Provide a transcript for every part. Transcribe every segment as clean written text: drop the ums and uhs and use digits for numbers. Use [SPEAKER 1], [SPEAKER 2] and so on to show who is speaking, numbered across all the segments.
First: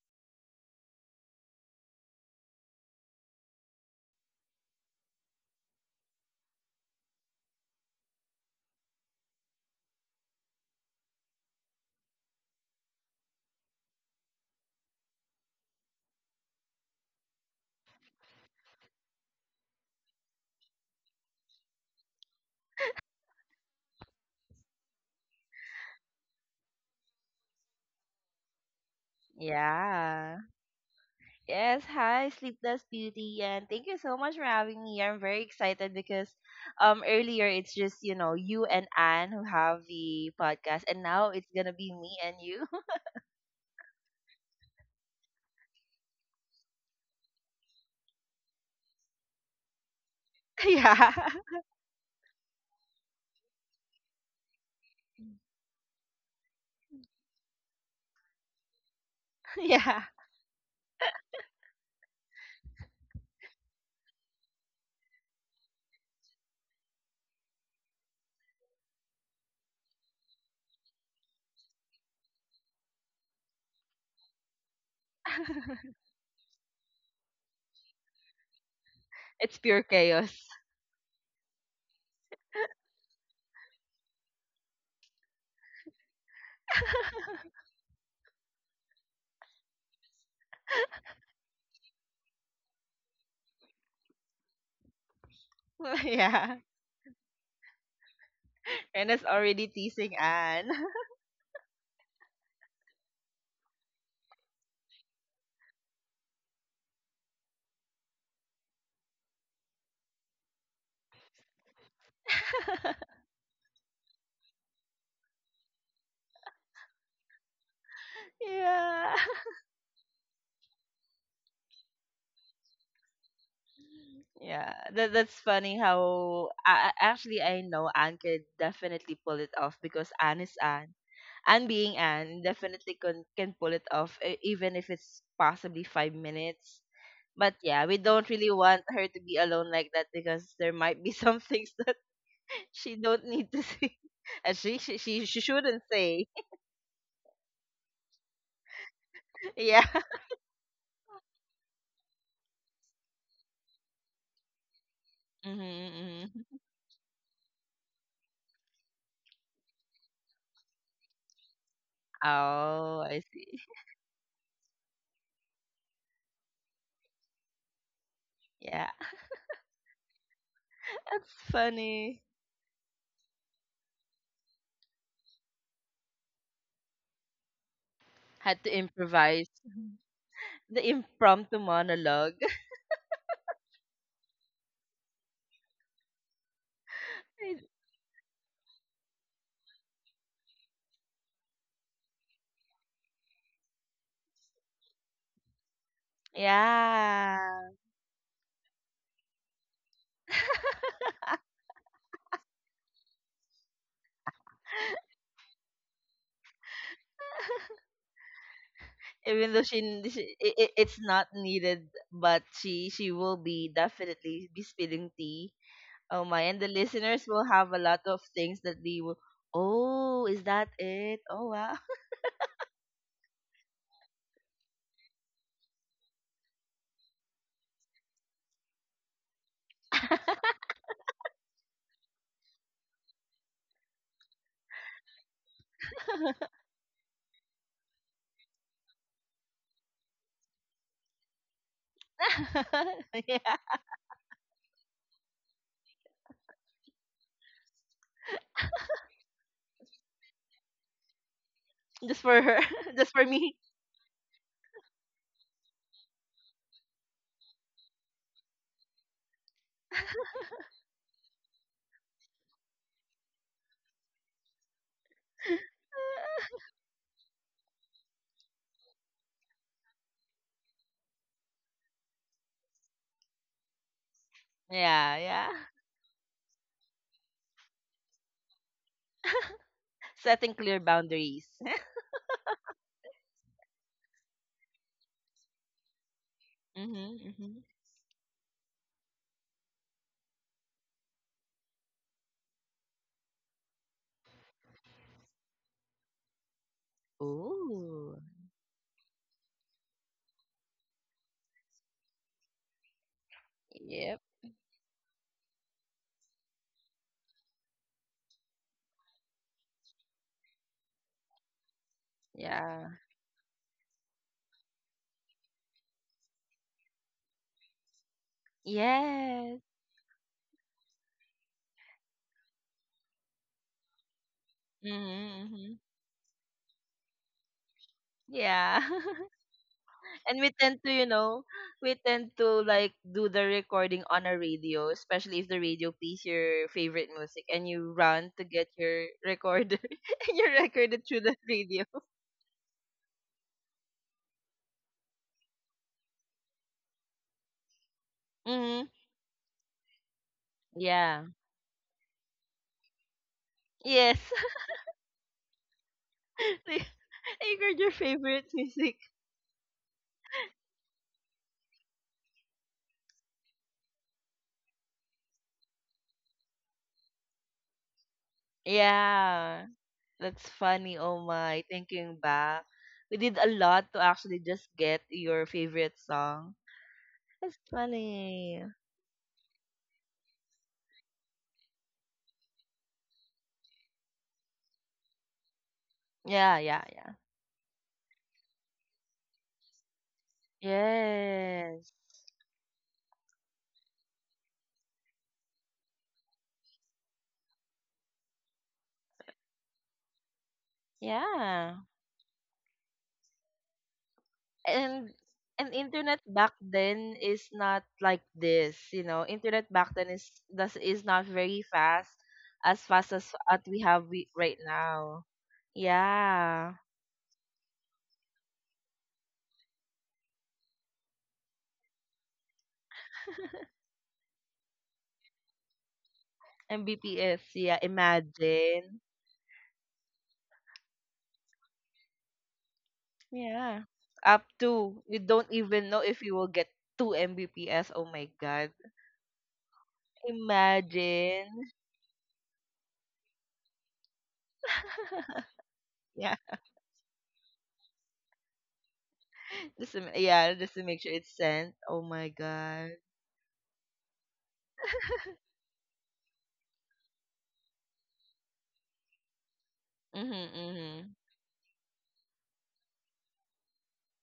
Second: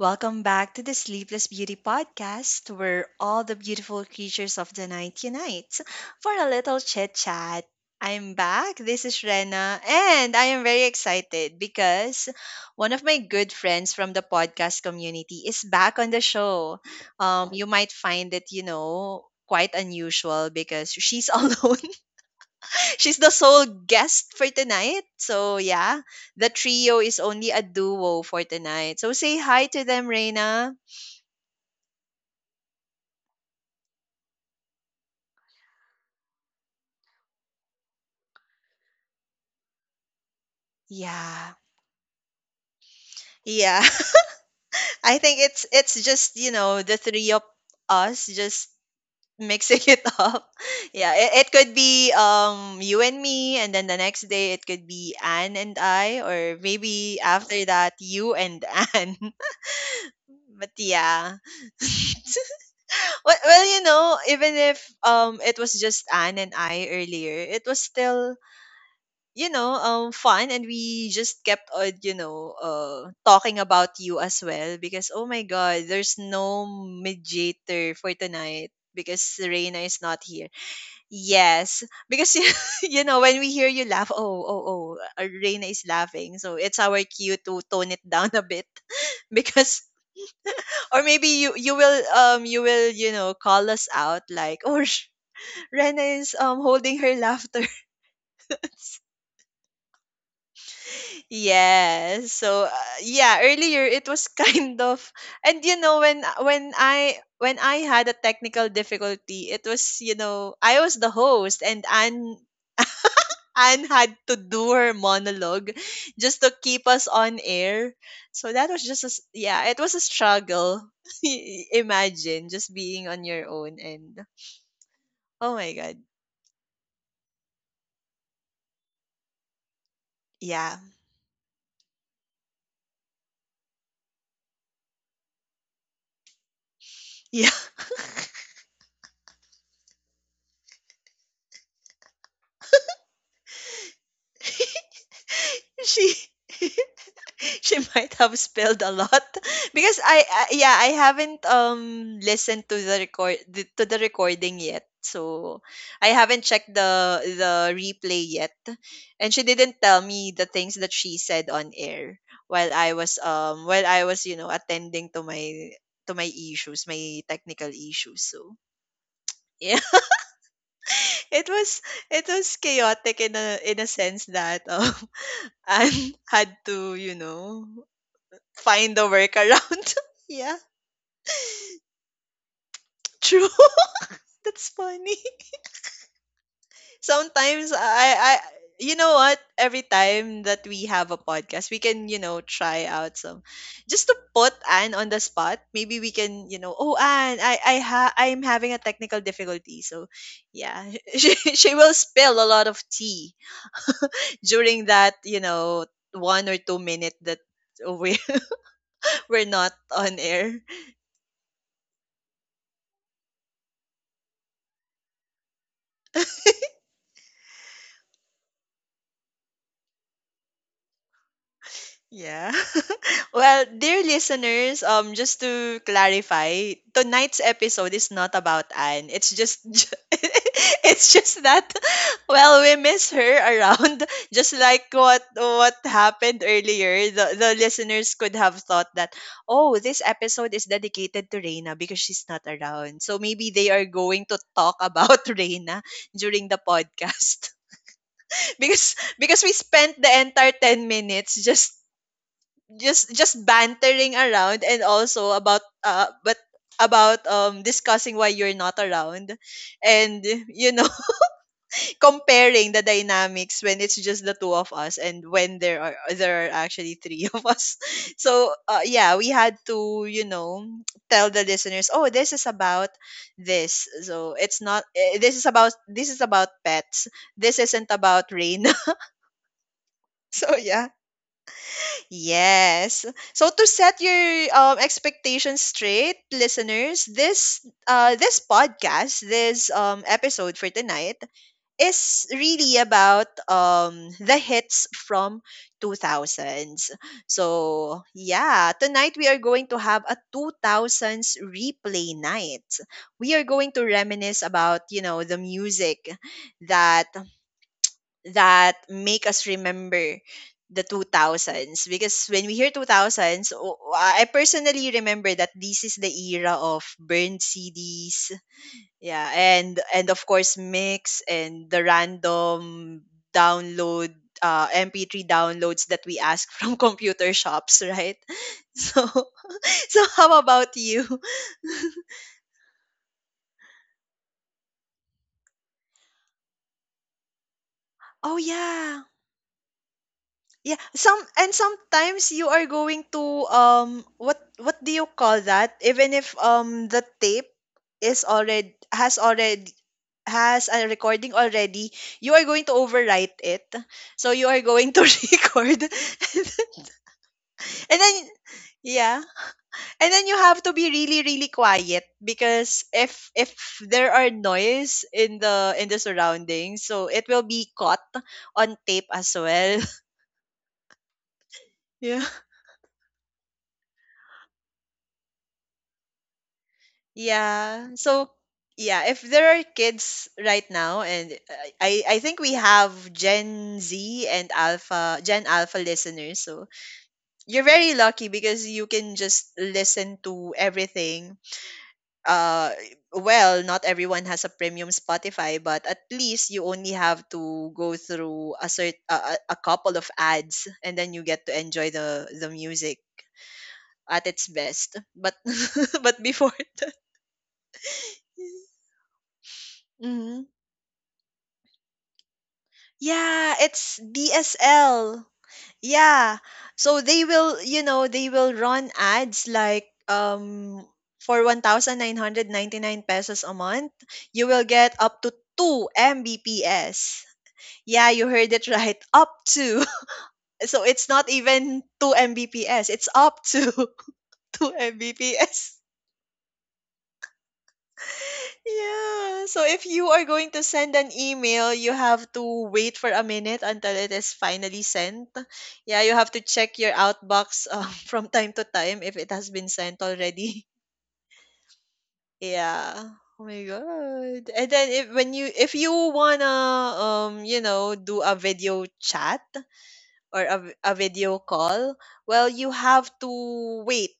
[SPEAKER 1] Welcome back to the Sleepless Beauty Podcast, where all the beautiful creatures of the night unite for a little chit chat. I'm back. This is Rena, and I am very excited because one of my good friends from the podcast community is back on the show. You might find it, quite unusual because she's alone. She's the sole guest for tonight. So yeah, the trio is only a duo for tonight. So say hi to them,
[SPEAKER 2] Yeah.
[SPEAKER 1] Reina.
[SPEAKER 2] Yes, hi, Sleepless Beauty, and thank you so much for having me. I'm very excited because earlier it's just, you and Anne who have the podcast, and now it's
[SPEAKER 1] Yeah.
[SPEAKER 2] gonna be me and you.
[SPEAKER 1] Yeah. I think it's just, the three of us just mixing it up.
[SPEAKER 2] Yeah.
[SPEAKER 1] Yeah, it could be you and me, and then the next day it could be Anne and I, or maybe after that you and Anne.
[SPEAKER 2] Yeah.
[SPEAKER 1] But yeah. Well, you know, even if it was just Anne and I earlier, it was still fun, and we just kept on talking about you as well because, oh my god, there's no mediator for tonight because
[SPEAKER 2] It's
[SPEAKER 1] Serena
[SPEAKER 2] pure
[SPEAKER 1] is not
[SPEAKER 2] chaos.
[SPEAKER 1] here. Yes, because you know when we hear you laugh, oh, Reina is laughing, so it's our cue to tone it down a bit because or maybe you will you will call us out like, oh, Rena is
[SPEAKER 2] Yeah.
[SPEAKER 1] holding her laughter.
[SPEAKER 2] And it's already teasing Anne.
[SPEAKER 1] Yes. So yeah, earlier it was kind of, and when I had a technical difficulty, it was, I was the host, and Anne had to do her monologue just to keep us on air. So that was just
[SPEAKER 2] Yeah.
[SPEAKER 1] yeah, it was a struggle. Imagine just being on your own, and
[SPEAKER 2] Yeah, that's
[SPEAKER 1] oh my
[SPEAKER 2] funny
[SPEAKER 1] god.
[SPEAKER 2] how actually I know Anne could definitely pull it off because Anne is
[SPEAKER 1] Yeah.
[SPEAKER 2] Anne. Anne being Anne definitely can pull it off even if it's possibly 5 minutes.
[SPEAKER 1] Yeah.
[SPEAKER 2] But yeah, we don't really want her to be alone like that because there might be some things that she don't need to see. And she shouldn't
[SPEAKER 1] She.
[SPEAKER 2] say.
[SPEAKER 1] She might have spelled a lot
[SPEAKER 2] Yeah.
[SPEAKER 1] because I yeah, I haven't listened to to the recording yet. So
[SPEAKER 2] Mm-hmm,
[SPEAKER 1] I haven't
[SPEAKER 2] mm-hmm.
[SPEAKER 1] checked the replay yet. And she didn't tell me the things that she said on air while I
[SPEAKER 2] Oh,
[SPEAKER 1] was
[SPEAKER 2] I see.
[SPEAKER 1] um while I was, attending to my issues, my technical issues. So
[SPEAKER 2] Yeah,
[SPEAKER 1] yeah,
[SPEAKER 2] that's
[SPEAKER 1] it was
[SPEAKER 2] funny.
[SPEAKER 1] it was chaotic in a sense that and had to,
[SPEAKER 2] Had to
[SPEAKER 1] find a
[SPEAKER 2] improvise. Mm-hmm.
[SPEAKER 1] workaround. Yeah,
[SPEAKER 2] The impromptu monologue.
[SPEAKER 1] true. That's funny. Sometimes, you know what? Every time that we have a podcast, we can, try out some, just to put Anne on the spot. Maybe we can, oh
[SPEAKER 2] Yeah.
[SPEAKER 1] Anne, I'm having a technical difficulty. So, yeah, she will spill a lot of tea during that, 1 or 2 minute that we we're
[SPEAKER 2] Even though
[SPEAKER 1] not
[SPEAKER 2] she, n-
[SPEAKER 1] on
[SPEAKER 2] she
[SPEAKER 1] air.
[SPEAKER 2] I- it's not needed, but she will be definitely be spilling tea. Oh my, and the listeners will have a lot of things that they will. Oh, is that it? Oh wow.
[SPEAKER 1] Yeah. Well, dear listeners, just to clarify, tonight's episode is not about Anne. It's just it's just that well, we miss her around, just like what happened earlier. The listeners could have thought that, oh, this episode is dedicated to Reina because she's not around. So maybe
[SPEAKER 2] Yeah.
[SPEAKER 1] they are going to talk about Reina during the podcast. because because we spent the entire 10 minutes just
[SPEAKER 2] Just for her, just for me.
[SPEAKER 1] bantering around, and also about but about discussing why you're not around, and you know comparing the dynamics when it's just the two of us and when there are actually three of us. So yeah, we had to, tell the listeners, oh, this is about this. So it's not,
[SPEAKER 2] Yeah,
[SPEAKER 1] this
[SPEAKER 2] yeah.
[SPEAKER 1] is about, this is about pets, this isn't about rain.
[SPEAKER 2] Setting
[SPEAKER 1] So
[SPEAKER 2] clear
[SPEAKER 1] yeah.
[SPEAKER 2] boundaries.
[SPEAKER 1] Yes. So to set your expectations straight, listeners,
[SPEAKER 2] Mhm, mhm.
[SPEAKER 1] this, this podcast, this episode for tonight is really about, the hits from 2000s. So
[SPEAKER 2] Ooh.
[SPEAKER 1] yeah, tonight we are going to have a 2000s replay night. We are going to
[SPEAKER 2] Yep.
[SPEAKER 1] reminisce about, the music that that make us remember the 2000s. Because when we hear
[SPEAKER 2] Yeah.
[SPEAKER 1] 2000s, I personally remember that this is the era of burned CDs, yeah,
[SPEAKER 2] Yes.
[SPEAKER 1] and of course mix, and the random download MP3
[SPEAKER 2] Mhm, mhm.
[SPEAKER 1] downloads that we ask from computer shops, right?
[SPEAKER 2] Yeah.
[SPEAKER 1] So so,
[SPEAKER 2] And
[SPEAKER 1] how
[SPEAKER 2] we tend
[SPEAKER 1] about
[SPEAKER 2] to, you
[SPEAKER 1] you?
[SPEAKER 2] know, we tend to like do the recording on a radio, especially if the radio plays your favorite music and you run
[SPEAKER 1] Oh
[SPEAKER 2] to get
[SPEAKER 1] yeah.
[SPEAKER 2] your recorder and you
[SPEAKER 1] Yeah,
[SPEAKER 2] record it through
[SPEAKER 1] some
[SPEAKER 2] the
[SPEAKER 1] and
[SPEAKER 2] radio.
[SPEAKER 1] sometimes you are going to what do you call that? Even if the tape is
[SPEAKER 2] Mm-hmm.
[SPEAKER 1] already has a
[SPEAKER 2] Yeah.
[SPEAKER 1] recording already, you are going to overwrite it.
[SPEAKER 2] Yes.
[SPEAKER 1] So you are going to record,
[SPEAKER 2] Re- record your
[SPEAKER 1] and then
[SPEAKER 2] favorite music.
[SPEAKER 1] yeah. And then you have to be really really quiet because if there are noise in the surroundings, so it will be caught on tape as
[SPEAKER 2] Yeah.
[SPEAKER 1] well.
[SPEAKER 2] That's funny, oh my. Thinking
[SPEAKER 1] Yeah.
[SPEAKER 2] back. We did a lot to actually just get your favorite song. That's
[SPEAKER 1] Yeah. So
[SPEAKER 2] funny.
[SPEAKER 1] yeah, if there are kids right now, and, I think we have Gen Z and Alpha Gen Alpha listeners,
[SPEAKER 2] Yeah,
[SPEAKER 1] so
[SPEAKER 2] yeah, yeah.
[SPEAKER 1] you're very lucky because you can just listen to everything.
[SPEAKER 2] Yes.
[SPEAKER 1] Uh, well, not everyone has a premium Spotify, but at least you only have to go through a cert a couple of ads, and then you get to
[SPEAKER 2] Yeah.
[SPEAKER 1] enjoy the music at its best.
[SPEAKER 2] And
[SPEAKER 1] But
[SPEAKER 2] and internet
[SPEAKER 1] but
[SPEAKER 2] back
[SPEAKER 1] before.
[SPEAKER 2] then is not like this. Internet back then is not very fast as
[SPEAKER 1] Yeah,
[SPEAKER 2] what we
[SPEAKER 1] it's
[SPEAKER 2] have we, right now.
[SPEAKER 1] DSL. Yeah.
[SPEAKER 2] Yeah.
[SPEAKER 1] So they will, you know, they will run ads like, for 1,999 pesos a month, you will get up to 2 Mbps.
[SPEAKER 2] Mbps, yeah,
[SPEAKER 1] Yeah, you heard it
[SPEAKER 2] imagine.
[SPEAKER 1] right. Up to. So it's not even 2 Mbps. It's up to
[SPEAKER 2] Yeah. Up
[SPEAKER 1] 2
[SPEAKER 2] to, you don't
[SPEAKER 1] Mbps.
[SPEAKER 2] even know if you will get 2 Mbps. Oh my god.
[SPEAKER 1] Yeah. So if you are going to send an
[SPEAKER 2] Imagine.
[SPEAKER 1] email, you have to wait for a minute until it is finally sent. Yeah, you have
[SPEAKER 2] Yeah.
[SPEAKER 1] to check your outbox, from time to time if it has been
[SPEAKER 2] Just
[SPEAKER 1] sent
[SPEAKER 2] to, yeah,
[SPEAKER 1] already.
[SPEAKER 2] just to make sure it's sent. Oh my god.
[SPEAKER 1] Yeah. Oh my god. And then, if you wanna do a video chat
[SPEAKER 2] Mhm,
[SPEAKER 1] or a
[SPEAKER 2] mhm.
[SPEAKER 1] video call, well, you have to wait,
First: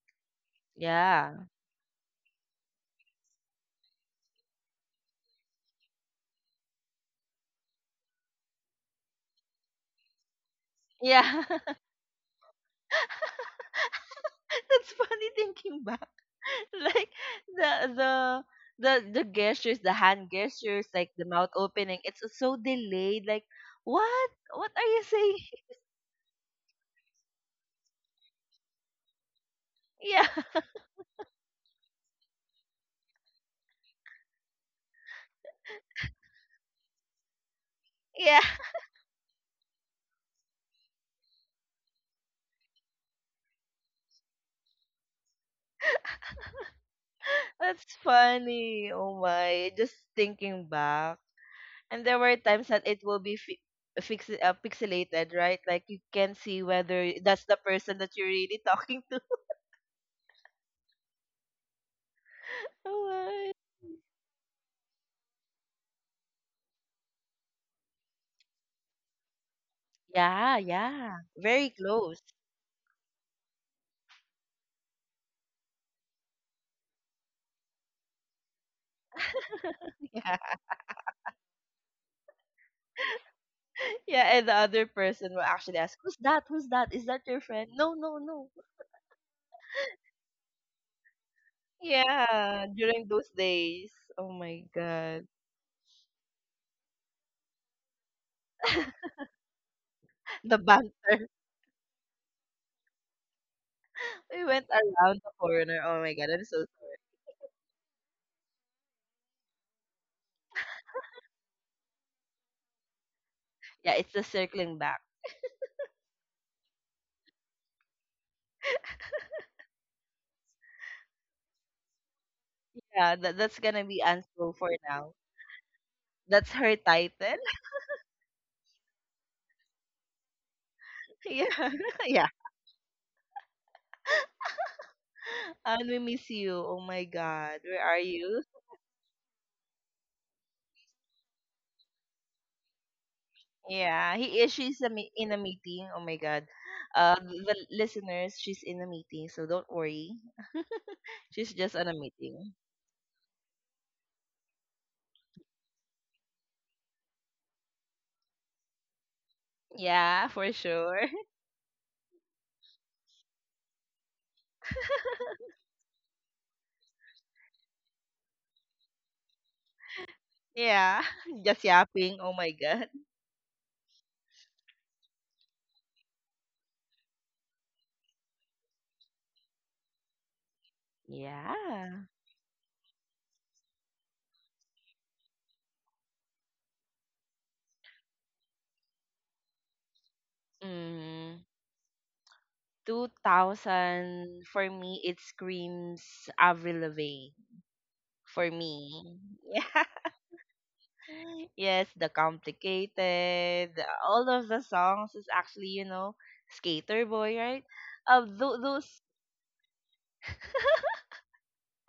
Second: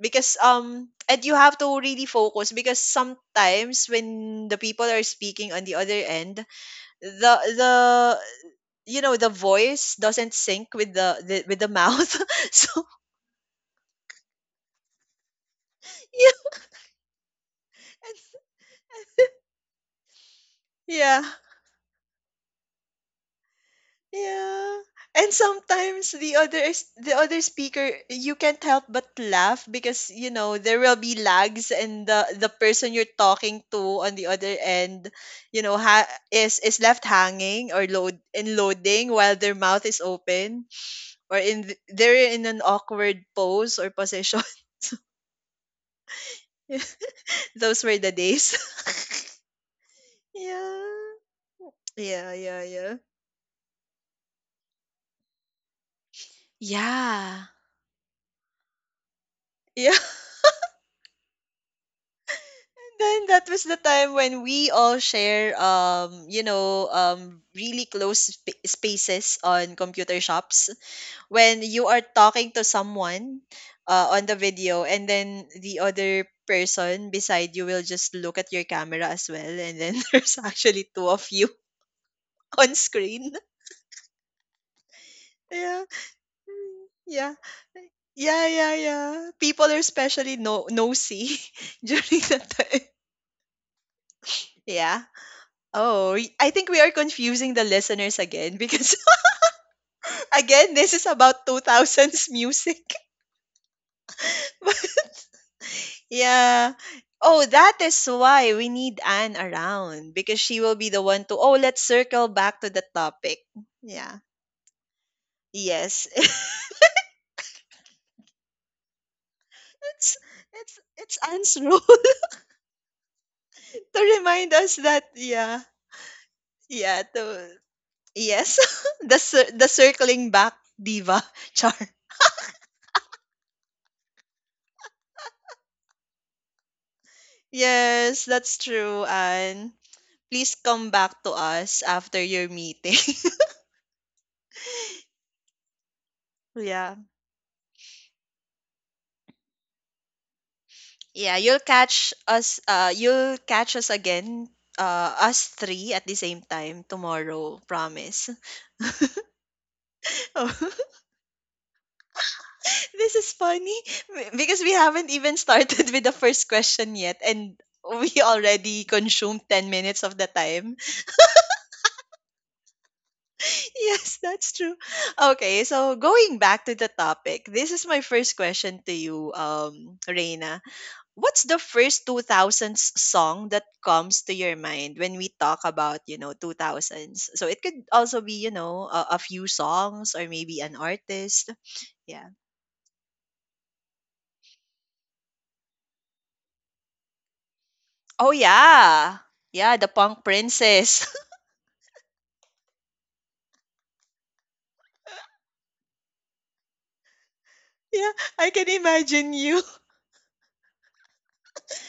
[SPEAKER 1] because and you
[SPEAKER 2] Yeah.
[SPEAKER 1] have to really focus, because sometimes when the people are speaking on the other end, the the you know the voice doesn't sync with the
[SPEAKER 2] Yeah.
[SPEAKER 1] with the mouth. So
[SPEAKER 2] That's funny thinking back.
[SPEAKER 1] yeah,
[SPEAKER 2] Like the the the gestures, the hand gestures, like
[SPEAKER 1] yeah.
[SPEAKER 2] the mouth opening, it's so delayed. Like what? What
[SPEAKER 1] Yeah.
[SPEAKER 2] are you
[SPEAKER 1] And
[SPEAKER 2] saying?
[SPEAKER 1] sometimes the other speaker, you can't help but laugh because,
[SPEAKER 2] Yeah.
[SPEAKER 1] there will be lags, and the person you're talking to on the other end, is left hanging, or
[SPEAKER 2] Yeah.
[SPEAKER 1] loading while their mouth is open, or they're in an awkward pose or position. Those
[SPEAKER 2] That's
[SPEAKER 1] were the days.
[SPEAKER 2] funny. Oh my. Just thinking back.
[SPEAKER 1] Yeah.
[SPEAKER 2] And there
[SPEAKER 1] Yeah,
[SPEAKER 2] were
[SPEAKER 1] yeah,
[SPEAKER 2] times that
[SPEAKER 1] yeah.
[SPEAKER 2] it will be fi- fix pixelated, right? Like you can see whether
[SPEAKER 1] Yeah.
[SPEAKER 2] that's the person that you're really talking to.
[SPEAKER 1] Yeah.
[SPEAKER 2] Oh
[SPEAKER 1] Then that
[SPEAKER 2] my.
[SPEAKER 1] was the time when we all share, really close spaces on computer
[SPEAKER 2] Yeah,
[SPEAKER 1] shops.
[SPEAKER 2] yeah.
[SPEAKER 1] When
[SPEAKER 2] Very
[SPEAKER 1] you are
[SPEAKER 2] close.
[SPEAKER 1] talking to someone, on the video, and then the other person beside you will just look at your camera as well, and then
[SPEAKER 2] Yeah.
[SPEAKER 1] there's actually two of you on screen.
[SPEAKER 2] Yeah, and the other person will actually
[SPEAKER 1] Yeah.
[SPEAKER 2] ask, Who's that? Who's
[SPEAKER 1] Mm,
[SPEAKER 2] that? Is that
[SPEAKER 1] yeah,
[SPEAKER 2] your friend? No, no,
[SPEAKER 1] yeah,
[SPEAKER 2] no.
[SPEAKER 1] yeah, yeah. People are especially no nosy during that
[SPEAKER 2] Yeah,
[SPEAKER 1] time.
[SPEAKER 2] during those days. Oh my
[SPEAKER 1] Yeah.
[SPEAKER 2] god.
[SPEAKER 1] Oh, I think we are confusing the listeners again, because
[SPEAKER 2] The
[SPEAKER 1] again, this is
[SPEAKER 2] banter.
[SPEAKER 1] about 2000s music.
[SPEAKER 2] We went
[SPEAKER 1] But
[SPEAKER 2] around the corner. Oh my god, I'm so
[SPEAKER 1] yeah.
[SPEAKER 2] sorry.
[SPEAKER 1] Oh, that is why we need Anne around, because she will be the one to, oh, let's circle back to the topic.
[SPEAKER 2] Yeah, it's
[SPEAKER 1] Yeah.
[SPEAKER 2] the circling back.
[SPEAKER 1] Yes. it's it's Anne's role
[SPEAKER 2] Yeah, that's gonna be
[SPEAKER 1] to
[SPEAKER 2] Ansel
[SPEAKER 1] remind
[SPEAKER 2] for
[SPEAKER 1] us that,
[SPEAKER 2] now.
[SPEAKER 1] yeah.
[SPEAKER 2] That's her
[SPEAKER 1] Yeah,
[SPEAKER 2] title.
[SPEAKER 1] to yes. The the circling back diva
[SPEAKER 2] Yeah.
[SPEAKER 1] char.
[SPEAKER 2] Yeah. And we miss you. Oh my god. Where are
[SPEAKER 1] Yes,
[SPEAKER 2] you?
[SPEAKER 1] that's true, Anne. Please come back to us after your meeting.
[SPEAKER 2] Yeah, he is. She's in a meeting. Oh my god.
[SPEAKER 1] Yeah.
[SPEAKER 2] The listeners, she's in a meeting, so don't worry.
[SPEAKER 1] Yeah,
[SPEAKER 2] She's just on a meeting.
[SPEAKER 1] you'll catch us again, us three at the same time tomorrow, promise.
[SPEAKER 2] Yeah, for
[SPEAKER 1] Oh,
[SPEAKER 2] sure.
[SPEAKER 1] this is funny, because we haven't even started with the first question yet, and we already consumed 10 minutes of the time.
[SPEAKER 2] Yeah, just yapping. Oh my god.
[SPEAKER 1] Yes, that's true. Okay, so going back to the topic, this is my first question to you, Reina: what's the
[SPEAKER 2] Yeah.
[SPEAKER 1] first 2000s song that comes to your mind when we talk about, 2000s, so it could also be, a few songs or maybe an
[SPEAKER 2] Mm,
[SPEAKER 1] artist? Yeah.
[SPEAKER 2] 2000 for me it screams Avril Lavigne
[SPEAKER 1] Oh
[SPEAKER 2] for me.
[SPEAKER 1] yeah. Yeah,
[SPEAKER 2] Yeah.
[SPEAKER 1] the punk princess.
[SPEAKER 2] Yes, the Complicated, all of the songs is actually, Skater Boy, right?
[SPEAKER 1] Yeah, I can
[SPEAKER 2] Those.
[SPEAKER 1] imagine you.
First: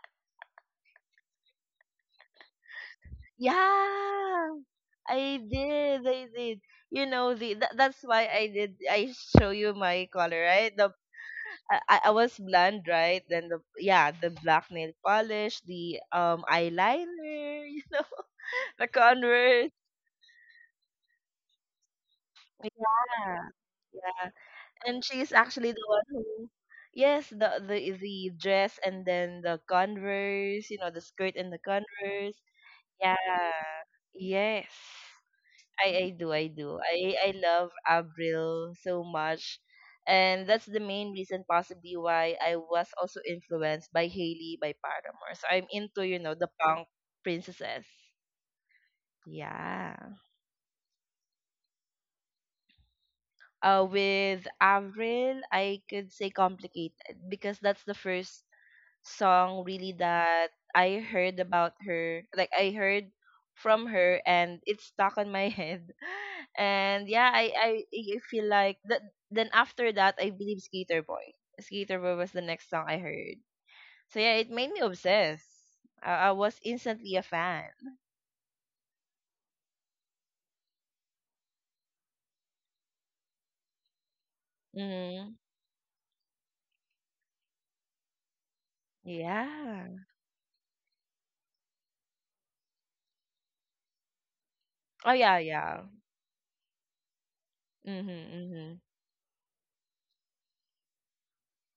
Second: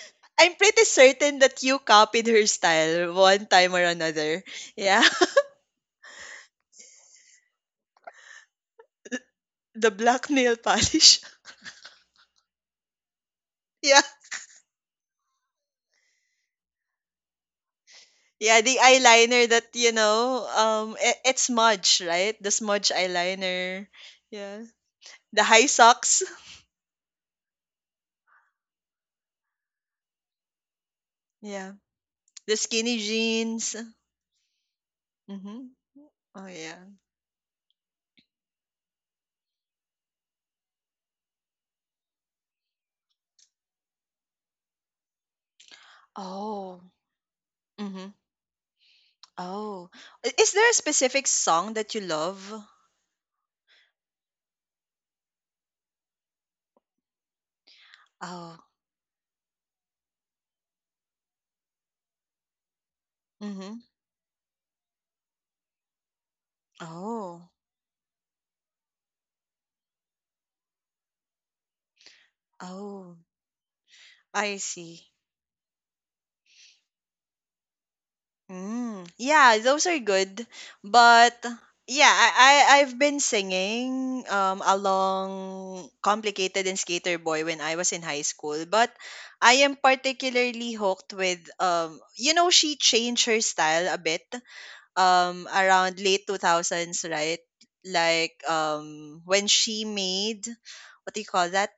[SPEAKER 1] I'm pretty certain that you copied her style one time or another.
[SPEAKER 2] Yeah,
[SPEAKER 1] Yeah.
[SPEAKER 2] I did, I did. You know that's why I did. I show you
[SPEAKER 1] The
[SPEAKER 2] my
[SPEAKER 1] black
[SPEAKER 2] color,
[SPEAKER 1] nail
[SPEAKER 2] right? The
[SPEAKER 1] polish.
[SPEAKER 2] I was blonde, right? Then the
[SPEAKER 1] Yeah.
[SPEAKER 2] yeah, the black nail polish, the eyeliner,
[SPEAKER 1] Yeah, the
[SPEAKER 2] the
[SPEAKER 1] eyeliner that
[SPEAKER 2] Converse.
[SPEAKER 1] you know, um, it, it's smudge, right? The smudge
[SPEAKER 2] Yeah,
[SPEAKER 1] eyeliner.
[SPEAKER 2] yeah.
[SPEAKER 1] Yeah.
[SPEAKER 2] And she's
[SPEAKER 1] The high
[SPEAKER 2] actually the one
[SPEAKER 1] socks.
[SPEAKER 2] who, yes, the dress and then the Converse, the skirt and the
[SPEAKER 1] Yeah.
[SPEAKER 2] Converse.
[SPEAKER 1] The skinny
[SPEAKER 2] Yeah.
[SPEAKER 1] jeans.
[SPEAKER 2] Yes.
[SPEAKER 1] Mm-hmm.
[SPEAKER 2] I do,
[SPEAKER 1] Oh
[SPEAKER 2] I do.
[SPEAKER 1] yeah.
[SPEAKER 2] I love Avril so much. And that's the main reason possibly why I was also influenced by Hailey by Paramore. So I'm into, the
[SPEAKER 1] Oh.
[SPEAKER 2] punk princesses.
[SPEAKER 1] Mm-hmm. Oh.
[SPEAKER 2] Yeah.
[SPEAKER 1] Is there a specific song that you love?
[SPEAKER 2] With Avril, I could say Complicated because that's the first
[SPEAKER 1] Oh.
[SPEAKER 2] song really that I heard about her. Like I heard
[SPEAKER 1] Mm-hmm.
[SPEAKER 2] from her and it stuck on my head. And yeah,
[SPEAKER 1] Oh.
[SPEAKER 2] I feel like that. Then after that I believe Skater Boy. Skater Boy was the next song I
[SPEAKER 1] Oh.
[SPEAKER 2] heard. So yeah, it
[SPEAKER 1] I
[SPEAKER 2] made me
[SPEAKER 1] see.
[SPEAKER 2] obsessed. I was instantly a fan.
[SPEAKER 1] Mm, yeah, those are good. But yeah, I've been singing, along
[SPEAKER 2] Mhm.
[SPEAKER 1] Complicated and Skater Boy when I was in high school, but I am
[SPEAKER 2] Yeah.
[SPEAKER 1] particularly hooked with, she changed her style a bit
[SPEAKER 2] Oh yeah, yeah.
[SPEAKER 1] around late 2000s, right?
[SPEAKER 2] Mhm.
[SPEAKER 1] Like,
[SPEAKER 2] Mhm.
[SPEAKER 1] when she made, what do you call that?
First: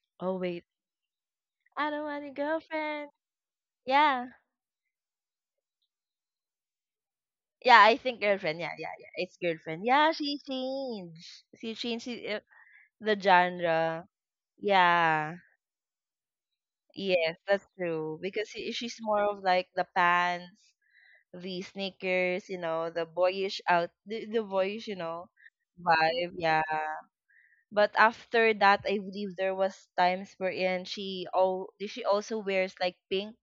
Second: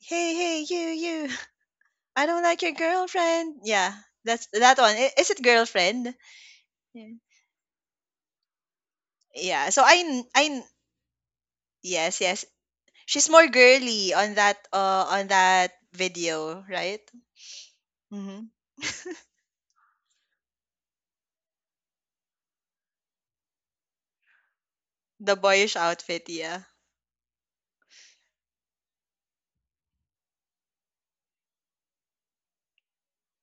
[SPEAKER 1] Hey,
[SPEAKER 2] Oh
[SPEAKER 1] hey,
[SPEAKER 2] wait.
[SPEAKER 1] you, you.
[SPEAKER 2] I don't want
[SPEAKER 1] I
[SPEAKER 2] a
[SPEAKER 1] don't like your
[SPEAKER 2] girlfriend.
[SPEAKER 1] girlfriend. Yeah,
[SPEAKER 2] Yeah.
[SPEAKER 1] that's that one. Is it girlfriend?
[SPEAKER 2] Yeah, I think girlfriend. Yeah, yeah, yeah. It's
[SPEAKER 1] Yeah.
[SPEAKER 2] girlfriend. Yeah, she changed. She changed
[SPEAKER 1] Yes,
[SPEAKER 2] the, uh,
[SPEAKER 1] yes.
[SPEAKER 2] the
[SPEAKER 1] She's more
[SPEAKER 2] genre.
[SPEAKER 1] girly on that uh on
[SPEAKER 2] Yeah.
[SPEAKER 1] that video, right?
[SPEAKER 2] Yes, that's true. Because
[SPEAKER 1] Mm-hmm.
[SPEAKER 2] she's more of like the pants, the sneakers, the boyish out, the boyish,
[SPEAKER 1] The boyish outfit,
[SPEAKER 2] vibe. Yeah.
[SPEAKER 1] yeah.
[SPEAKER 2] But after that, I believe there was times wherein she also wears like pink.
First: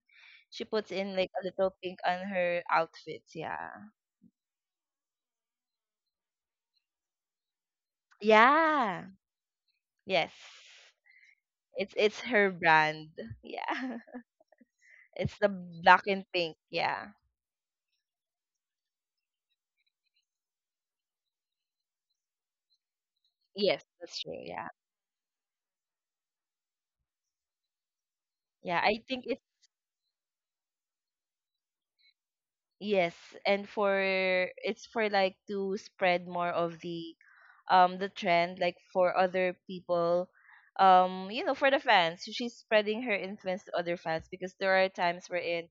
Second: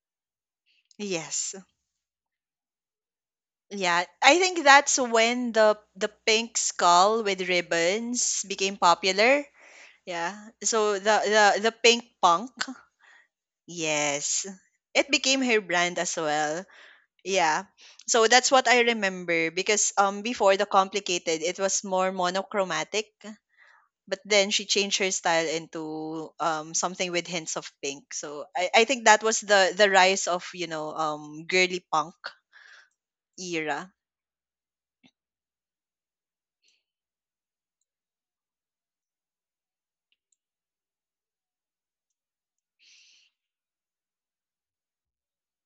[SPEAKER 2] She puts in like a
[SPEAKER 1] Yes.
[SPEAKER 2] little pink on her outfits. Yeah.
[SPEAKER 1] Yeah, I think that's when the pink skull with ribbons became
[SPEAKER 2] Yeah.
[SPEAKER 1] popular.
[SPEAKER 2] Yes.
[SPEAKER 1] Yeah. So the
[SPEAKER 2] It's
[SPEAKER 1] pink
[SPEAKER 2] it's her
[SPEAKER 1] punk.
[SPEAKER 2] brand. Yeah.
[SPEAKER 1] Yes. It
[SPEAKER 2] It's
[SPEAKER 1] became
[SPEAKER 2] the
[SPEAKER 1] her brand
[SPEAKER 2] black
[SPEAKER 1] as
[SPEAKER 2] and pink.
[SPEAKER 1] well.
[SPEAKER 2] Yeah.
[SPEAKER 1] Yeah. So that's what I remember because before the complicated it was more monochromatic.
[SPEAKER 2] Yes, that's
[SPEAKER 1] But
[SPEAKER 2] true.
[SPEAKER 1] then she
[SPEAKER 2] Yeah.
[SPEAKER 1] changed her style into something with hints of pink. So I,
[SPEAKER 2] Yeah,
[SPEAKER 1] I
[SPEAKER 2] I
[SPEAKER 1] think that
[SPEAKER 2] think
[SPEAKER 1] was
[SPEAKER 2] it's
[SPEAKER 1] the rise of girly punk
[SPEAKER 2] yes, and
[SPEAKER 1] era.
[SPEAKER 2] for it's for like to spread more of the trend like for other people, for the fans. So, she's spreading her influence to other fans because there are times wherein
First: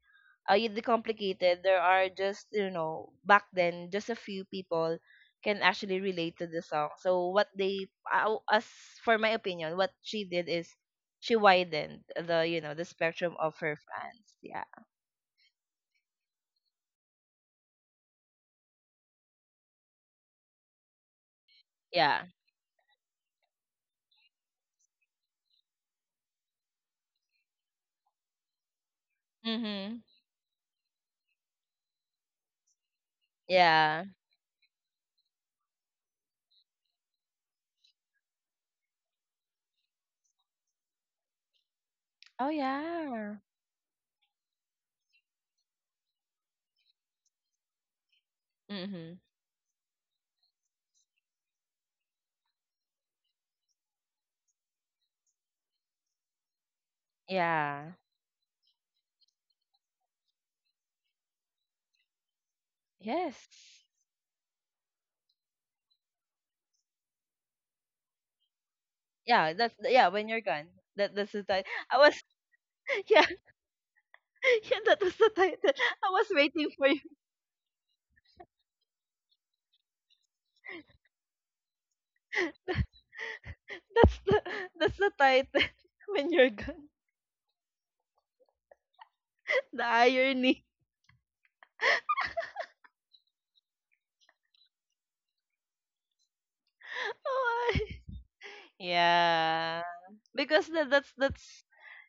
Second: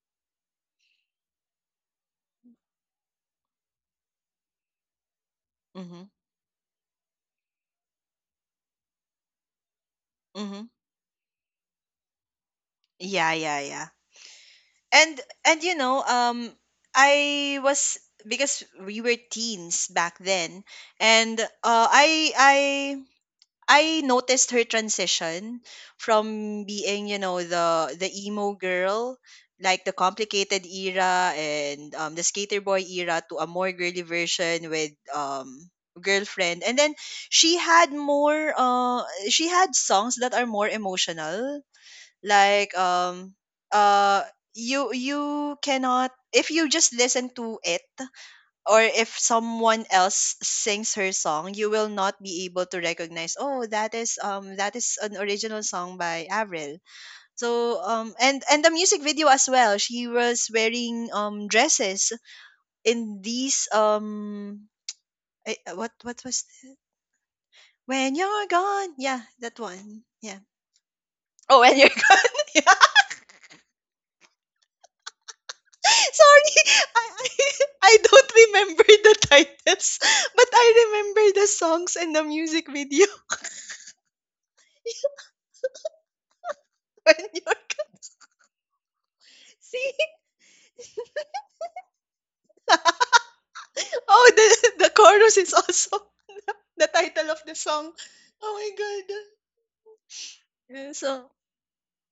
[SPEAKER 2] you complicated there are just back then just a few people can actually
[SPEAKER 1] Mm-hmm.
[SPEAKER 2] relate to the song, so what they, as for my opinion what she did is
[SPEAKER 1] Mm-hmm.
[SPEAKER 2] she widened the you know the
[SPEAKER 1] Yeah,
[SPEAKER 2] spectrum of
[SPEAKER 1] yeah,
[SPEAKER 2] her
[SPEAKER 1] yeah.
[SPEAKER 2] fans. Yeah.
[SPEAKER 1] And and I was because we were teens back then, and
[SPEAKER 2] Yeah.
[SPEAKER 1] I noticed her transition from being, you know, the emo girl, like the
[SPEAKER 2] Mhm.
[SPEAKER 1] complicated era and the skater boy era, to a more girly
[SPEAKER 2] Yeah.
[SPEAKER 1] version with girlfriend. And then she had more. She had songs that are more emotional,
[SPEAKER 2] Oh
[SPEAKER 1] like
[SPEAKER 2] yeah.
[SPEAKER 1] uh, you you cannot if you just listen to it or if
[SPEAKER 2] Mhm.
[SPEAKER 1] someone else sings her song, you will not be able to recognize. Oh, that is an original song by Avril. So
[SPEAKER 2] Yeah.
[SPEAKER 1] and the music video as well. She was wearing dresses in these
[SPEAKER 2] Yes.
[SPEAKER 1] eh, what was when you're gone? Yeah,
[SPEAKER 2] Yeah,
[SPEAKER 1] that
[SPEAKER 2] that's
[SPEAKER 1] one.
[SPEAKER 2] yeah. When
[SPEAKER 1] Yeah.
[SPEAKER 2] you're gone, that's the
[SPEAKER 1] Oh,
[SPEAKER 2] title.
[SPEAKER 1] when you're
[SPEAKER 2] I was.
[SPEAKER 1] gone. Yeah.
[SPEAKER 2] Yeah. Yeah, that was the title. I was
[SPEAKER 1] Sorry,
[SPEAKER 2] waiting for you.
[SPEAKER 1] I I don't remember the titles, but I remember the songs and the music video.
[SPEAKER 2] That's the that's the title. When you're gone,
[SPEAKER 1] when you're
[SPEAKER 2] the
[SPEAKER 1] See?
[SPEAKER 2] irony.
[SPEAKER 1] Oh, the chorus is also the title of the
[SPEAKER 2] Oh,
[SPEAKER 1] song. Oh my god.
[SPEAKER 2] yeah, because that
[SPEAKER 1] Yeah, so,
[SPEAKER 2] that's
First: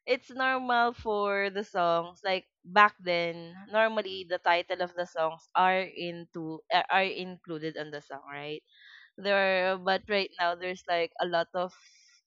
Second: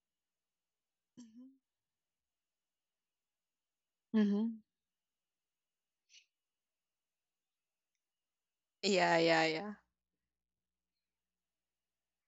[SPEAKER 2] it's normal for the songs. Like back then, normally the
[SPEAKER 1] hmm,
[SPEAKER 2] title of the songs are included on the song, right?
[SPEAKER 1] yeah, yeah, yeah.
[SPEAKER 2] There. But right now there's like a lot of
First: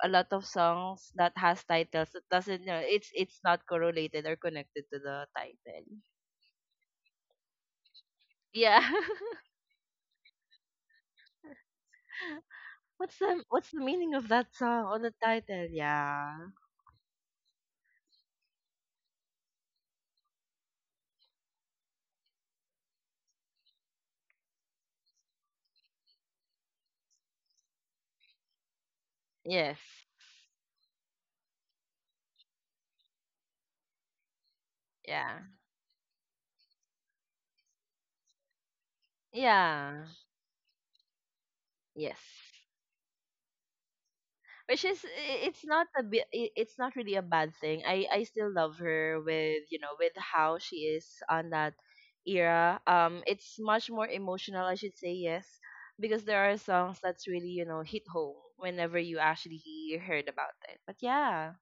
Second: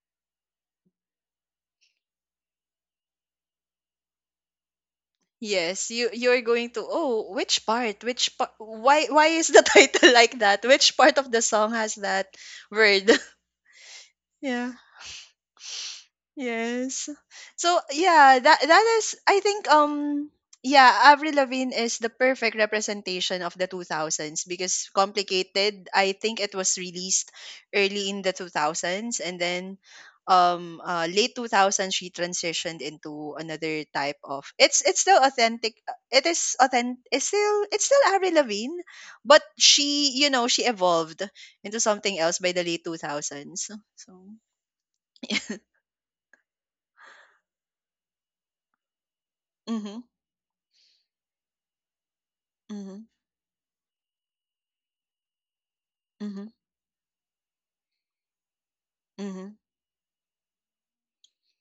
[SPEAKER 2] a lot of songs that has titles that doesn't, it's not correlated or connected to the title.
[SPEAKER 1] Yes, you're going to oh, which part? Which part?
[SPEAKER 2] Yeah.
[SPEAKER 1] Why is the title like that? Which part of the song has that word?
[SPEAKER 2] What's the meaning of that
[SPEAKER 1] Yeah.
[SPEAKER 2] song or the title? Yeah.
[SPEAKER 1] Yes. So yeah, that is I think yeah, Avril Lavigne is the perfect representation of the 2000s because Complicated, I think it was released early in the 2000s, and then
[SPEAKER 2] Yes.
[SPEAKER 1] late 2000s she transitioned into another type of it's still
[SPEAKER 2] Yeah,
[SPEAKER 1] authentic, it is authentic, it's still Avril Lavigne, but
[SPEAKER 2] yeah,
[SPEAKER 1] she you know she evolved into something
[SPEAKER 2] yes,
[SPEAKER 1] else by the late 2000s. So
[SPEAKER 2] which is it's not a bit, it's not really a bad thing. I still love her with you know
[SPEAKER 1] mhm,
[SPEAKER 2] with how she is on that era.
[SPEAKER 1] mhm,
[SPEAKER 2] It's much more emotional, I should say. Yes. Because there
[SPEAKER 1] mhm,
[SPEAKER 2] are songs that's really, hit home whenever you actually
[SPEAKER 1] hmm.
[SPEAKER 2] heard about it. But yeah,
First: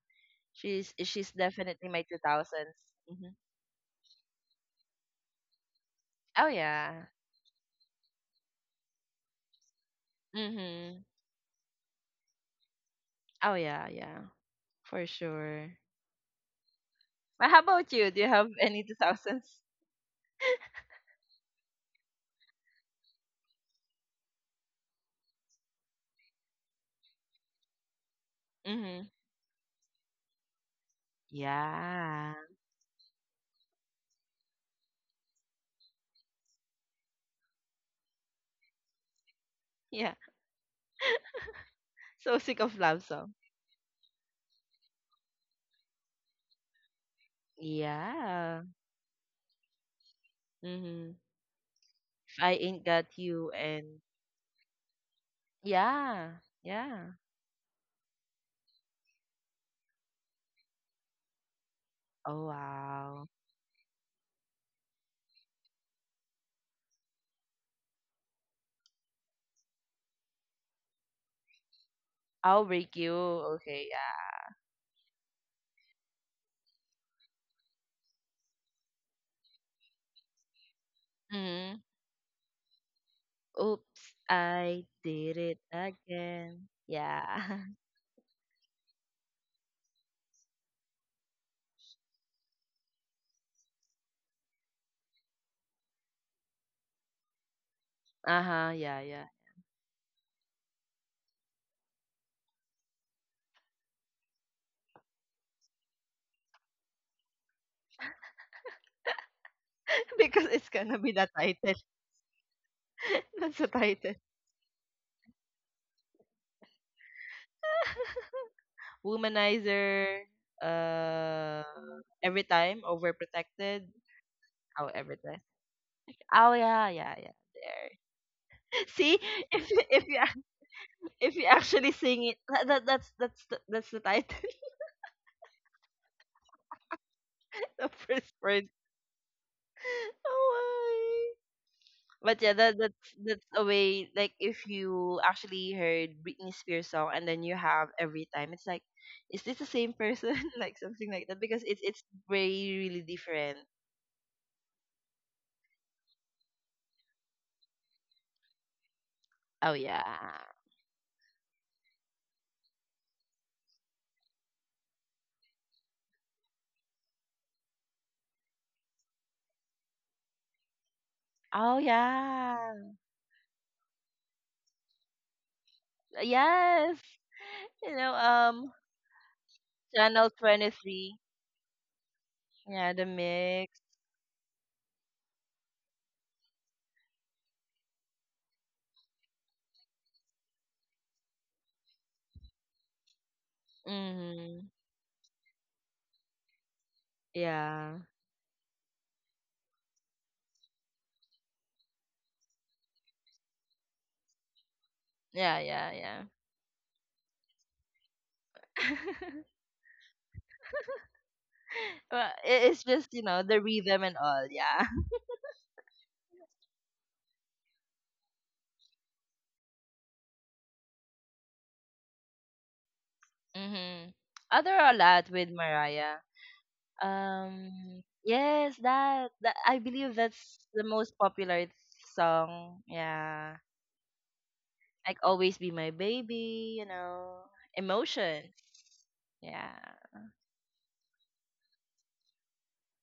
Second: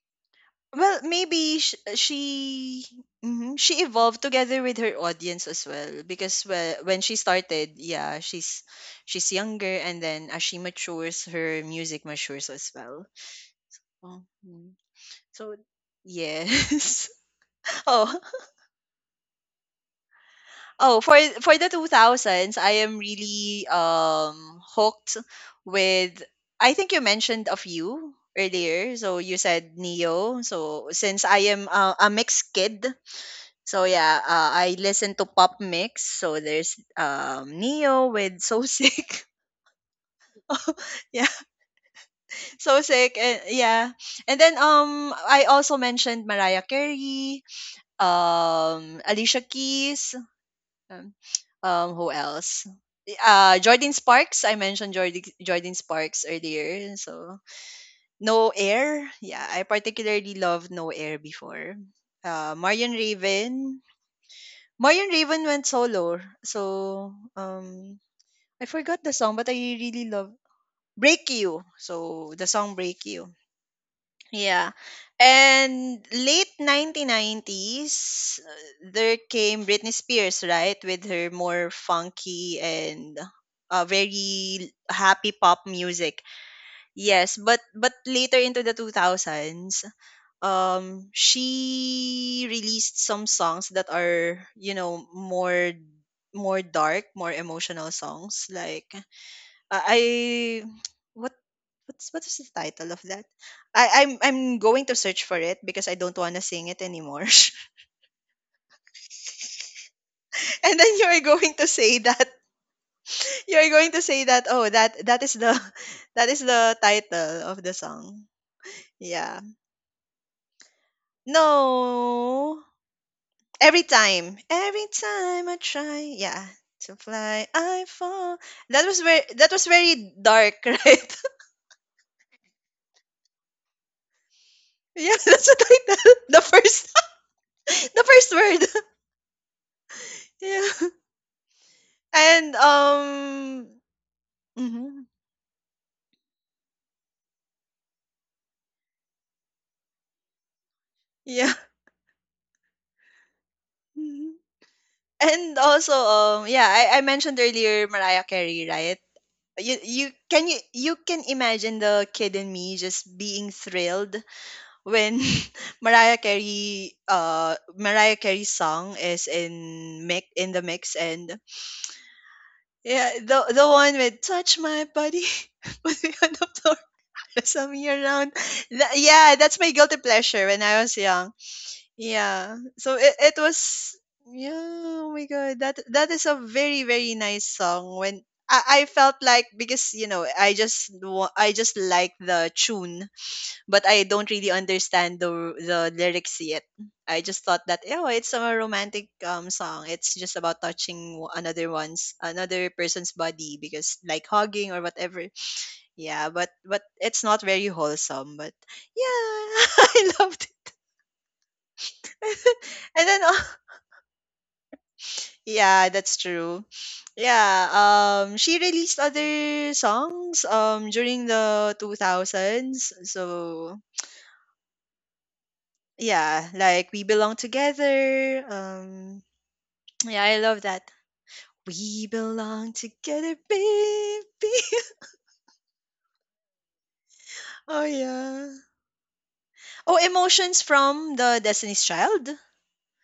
[SPEAKER 2] she's
[SPEAKER 1] Well,
[SPEAKER 2] she's
[SPEAKER 1] maybe sh-
[SPEAKER 2] definitely my 2000s.
[SPEAKER 1] she
[SPEAKER 2] Hmm.
[SPEAKER 1] mhm, she evolved together with her audience as well because
[SPEAKER 2] Oh
[SPEAKER 1] well, when
[SPEAKER 2] yeah.
[SPEAKER 1] she started, yeah, she's younger and then as she
[SPEAKER 2] Mm-hmm.
[SPEAKER 1] matures, her music matures as well.
[SPEAKER 2] Oh yeah, yeah,
[SPEAKER 1] Mhm.
[SPEAKER 2] for
[SPEAKER 1] So
[SPEAKER 2] sure.
[SPEAKER 1] yes.
[SPEAKER 2] But how about you,
[SPEAKER 1] Oh.
[SPEAKER 2] do you have any 2000s?
[SPEAKER 1] Oh, for the 2000s, I am really hooked with I think you mentioned a few earlier.
[SPEAKER 2] Mm-hmm.
[SPEAKER 1] So you said Neo. So since I am a
[SPEAKER 2] Yeah,
[SPEAKER 1] mixed kid, so yeah, I listen to pop mix. So there's Neo with So Sick.
[SPEAKER 2] yeah.
[SPEAKER 1] Yeah,
[SPEAKER 2] So sick of
[SPEAKER 1] So
[SPEAKER 2] love
[SPEAKER 1] Sick
[SPEAKER 2] song.
[SPEAKER 1] and yeah. And then I also mentioned Mariah Carey,
[SPEAKER 2] Yeah.
[SPEAKER 1] Alicia Keys,
[SPEAKER 2] Mm-hmm.
[SPEAKER 1] um, who
[SPEAKER 2] If I
[SPEAKER 1] else?
[SPEAKER 2] ain't got you
[SPEAKER 1] Uh, Jordan
[SPEAKER 2] and
[SPEAKER 1] Sparks. I mentioned Jordan Sparks
[SPEAKER 2] yeah,
[SPEAKER 1] earlier.
[SPEAKER 2] yeah.
[SPEAKER 1] So No Air. Yeah, I particularly loved No Air before.
[SPEAKER 2] Oh
[SPEAKER 1] Uh, Marion
[SPEAKER 2] wow.
[SPEAKER 1] Raven. Marion Raven went solo. So I forgot the song, but I really love Break You. So the
[SPEAKER 2] I'll
[SPEAKER 1] song
[SPEAKER 2] break
[SPEAKER 1] Break
[SPEAKER 2] you.
[SPEAKER 1] You.
[SPEAKER 2] Okay, yeah.
[SPEAKER 1] Yeah. And late 1990s, there came Britney Spears, right? With her more
[SPEAKER 2] Mm-hmm.
[SPEAKER 1] funky and,
[SPEAKER 2] Oops,
[SPEAKER 1] very
[SPEAKER 2] I
[SPEAKER 1] happy
[SPEAKER 2] did it
[SPEAKER 1] pop music.
[SPEAKER 2] again.
[SPEAKER 1] Yes,
[SPEAKER 2] Yeah.
[SPEAKER 1] but later into the 2000s, she released some songs that are, you know, more dark, more emotional songs
[SPEAKER 2] Uh-huh,
[SPEAKER 1] like
[SPEAKER 2] yeah, yeah.
[SPEAKER 1] I what what's what is the title of that? I'm going to search for it because I don't want to sing it anymore.
[SPEAKER 2] Because it's
[SPEAKER 1] And then
[SPEAKER 2] gonna be
[SPEAKER 1] you're
[SPEAKER 2] the
[SPEAKER 1] going to
[SPEAKER 2] title.
[SPEAKER 1] say that
[SPEAKER 2] That's the
[SPEAKER 1] you're going to
[SPEAKER 2] title.
[SPEAKER 1] say that oh that is the that is the title of the song. Yeah.
[SPEAKER 2] Womanizer, uh every
[SPEAKER 1] No.
[SPEAKER 2] time, overprotected.
[SPEAKER 1] Every
[SPEAKER 2] Oh, every time.
[SPEAKER 1] time I try, yeah,
[SPEAKER 2] Oh yeah,
[SPEAKER 1] to
[SPEAKER 2] yeah, yeah.
[SPEAKER 1] fly, I
[SPEAKER 2] There.
[SPEAKER 1] fall. That was
[SPEAKER 2] See,
[SPEAKER 1] very, that
[SPEAKER 2] if
[SPEAKER 1] was
[SPEAKER 2] if
[SPEAKER 1] very
[SPEAKER 2] you
[SPEAKER 1] dark, right?
[SPEAKER 2] If you actually sing it, that's that's the title,
[SPEAKER 1] Yeah, that's the title. The first
[SPEAKER 2] the
[SPEAKER 1] the
[SPEAKER 2] first
[SPEAKER 1] first
[SPEAKER 2] word.
[SPEAKER 1] word. Yeah.
[SPEAKER 2] Oh my! But yeah,
[SPEAKER 1] And
[SPEAKER 2] that's a
[SPEAKER 1] um,
[SPEAKER 2] way. Like if
[SPEAKER 1] mhm,
[SPEAKER 2] you actually heard Britney Spears song and then you have Every Time, it's like, is this the same person? Like something like that
[SPEAKER 1] yeah.
[SPEAKER 2] because it's very really different.
[SPEAKER 1] Mhm. And also um, yeah, I mentioned earlier Mariah Carey, right?
[SPEAKER 2] Oh
[SPEAKER 1] You
[SPEAKER 2] yeah.
[SPEAKER 1] can you can imagine the kid in me just being thrilled when Mariah Carey's song is in the mix and
[SPEAKER 2] Oh yeah.
[SPEAKER 1] yeah the one with touch my body put me on the floor
[SPEAKER 2] Yes.
[SPEAKER 1] pass me
[SPEAKER 2] You know,
[SPEAKER 1] around
[SPEAKER 2] um,
[SPEAKER 1] Yeah that's my guilty
[SPEAKER 2] Channel
[SPEAKER 1] pleasure when
[SPEAKER 2] Twenty
[SPEAKER 1] I was
[SPEAKER 2] Three.
[SPEAKER 1] young. Yeah.
[SPEAKER 2] Yeah,
[SPEAKER 1] So
[SPEAKER 2] the
[SPEAKER 1] it
[SPEAKER 2] mix.
[SPEAKER 1] was yeah, oh my god. That that is a very very nice song when I felt like because you know I just wa- I just like the tune but I don't really
[SPEAKER 2] Mm-hmm.
[SPEAKER 1] understand the lyrics yet. I just thought that
[SPEAKER 2] Yeah.
[SPEAKER 1] oh it's a romantic song. It's just about touching another person's body because like hugging or whatever.
[SPEAKER 2] Yeah, yeah, yeah.
[SPEAKER 1] Yeah, but it's not very wholesome. But yeah, I loved it.
[SPEAKER 2] Well, it is
[SPEAKER 1] And
[SPEAKER 2] just,
[SPEAKER 1] then
[SPEAKER 2] the rhythm and all. Yeah.
[SPEAKER 1] Yeah, that's true. Yeah, she released other songs during the 2000s. So,
[SPEAKER 2] Mm-hmm. Other or lot with Mariah.
[SPEAKER 1] yeah, like We Belong Together.
[SPEAKER 2] Yes, that I believe
[SPEAKER 1] Yeah, I love
[SPEAKER 2] that's
[SPEAKER 1] that.
[SPEAKER 2] the most popular
[SPEAKER 1] We belong
[SPEAKER 2] song.
[SPEAKER 1] together,
[SPEAKER 2] Yeah.
[SPEAKER 1] baby.
[SPEAKER 2] Like always be my baby. You know,
[SPEAKER 1] Oh, yeah.
[SPEAKER 2] emotions. Yeah.
[SPEAKER 1] Oh, Emotions from the Destiny's Child?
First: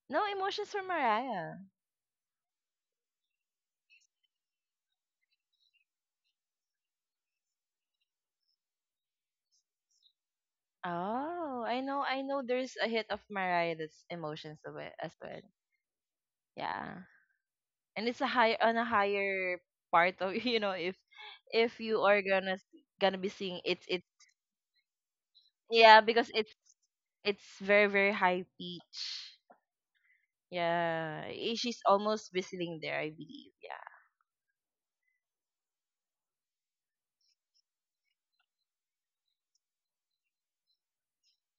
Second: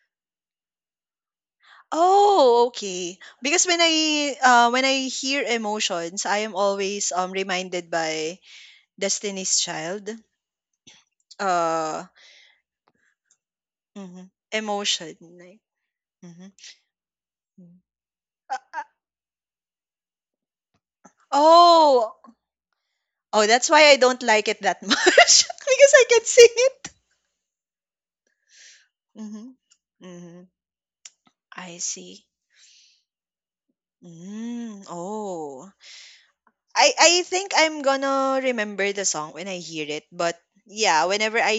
[SPEAKER 2] No emotions for Mariah.
[SPEAKER 1] Oh, okay. Because when I hear Emotions, I am always reminded by Destiny's Child.
[SPEAKER 2] Oh, I
[SPEAKER 1] uh
[SPEAKER 2] know. I know. There's a hit of Mariah that's
[SPEAKER 1] Mhm.
[SPEAKER 2] emotions of it as
[SPEAKER 1] Emotion,
[SPEAKER 2] well.
[SPEAKER 1] like mhm.
[SPEAKER 2] Yeah,
[SPEAKER 1] Mm.
[SPEAKER 2] and it's a high
[SPEAKER 1] Uh,
[SPEAKER 2] on
[SPEAKER 1] uh,
[SPEAKER 2] a higher part of if you
[SPEAKER 1] oh,
[SPEAKER 2] are gonna gonna be
[SPEAKER 1] oh,
[SPEAKER 2] singing
[SPEAKER 1] that's
[SPEAKER 2] it's
[SPEAKER 1] why I
[SPEAKER 2] it's
[SPEAKER 1] don't like it that much because
[SPEAKER 2] Yeah,
[SPEAKER 1] I can
[SPEAKER 2] because
[SPEAKER 1] sing
[SPEAKER 2] it's
[SPEAKER 1] it.
[SPEAKER 2] it's very very high pitch.
[SPEAKER 1] Mhm. Mhm.
[SPEAKER 2] Yeah.
[SPEAKER 1] I
[SPEAKER 2] She's
[SPEAKER 1] see.
[SPEAKER 2] almost whistling there, I believe. Yeah.
[SPEAKER 1] Mm, oh. I think I'm gonna remember the song when I hear it, but yeah, whenever I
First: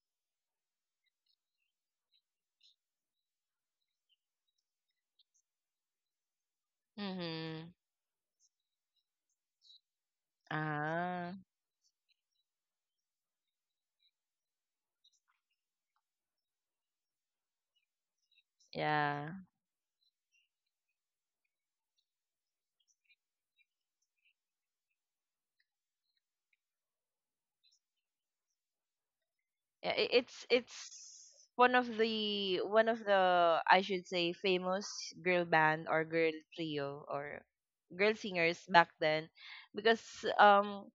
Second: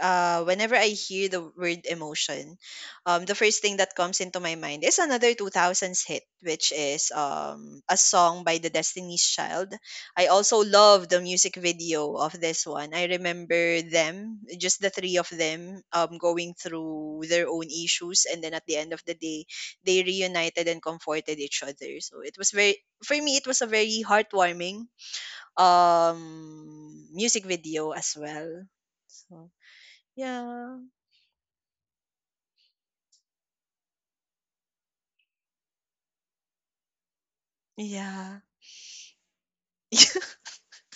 [SPEAKER 1] uh whenever I hear the word emotion, the first thing that comes into my mind is another 2000s hit which is
[SPEAKER 2] Mm-hmm.
[SPEAKER 1] a song by the Destiny's Child. I also love the
[SPEAKER 2] Ah,
[SPEAKER 1] music video of this one. I remember them, just the three of them going through their own issues and then at the end of the
[SPEAKER 2] yeah,
[SPEAKER 1] day they reunited and comforted each other. So it was very, for me it was a very heartwarming music video as well. So
[SPEAKER 2] yeah. It's
[SPEAKER 1] yeah.
[SPEAKER 2] one of the, I should say, famous girl band or girl trio or girl
[SPEAKER 1] Yeah.
[SPEAKER 2] singers back then. Because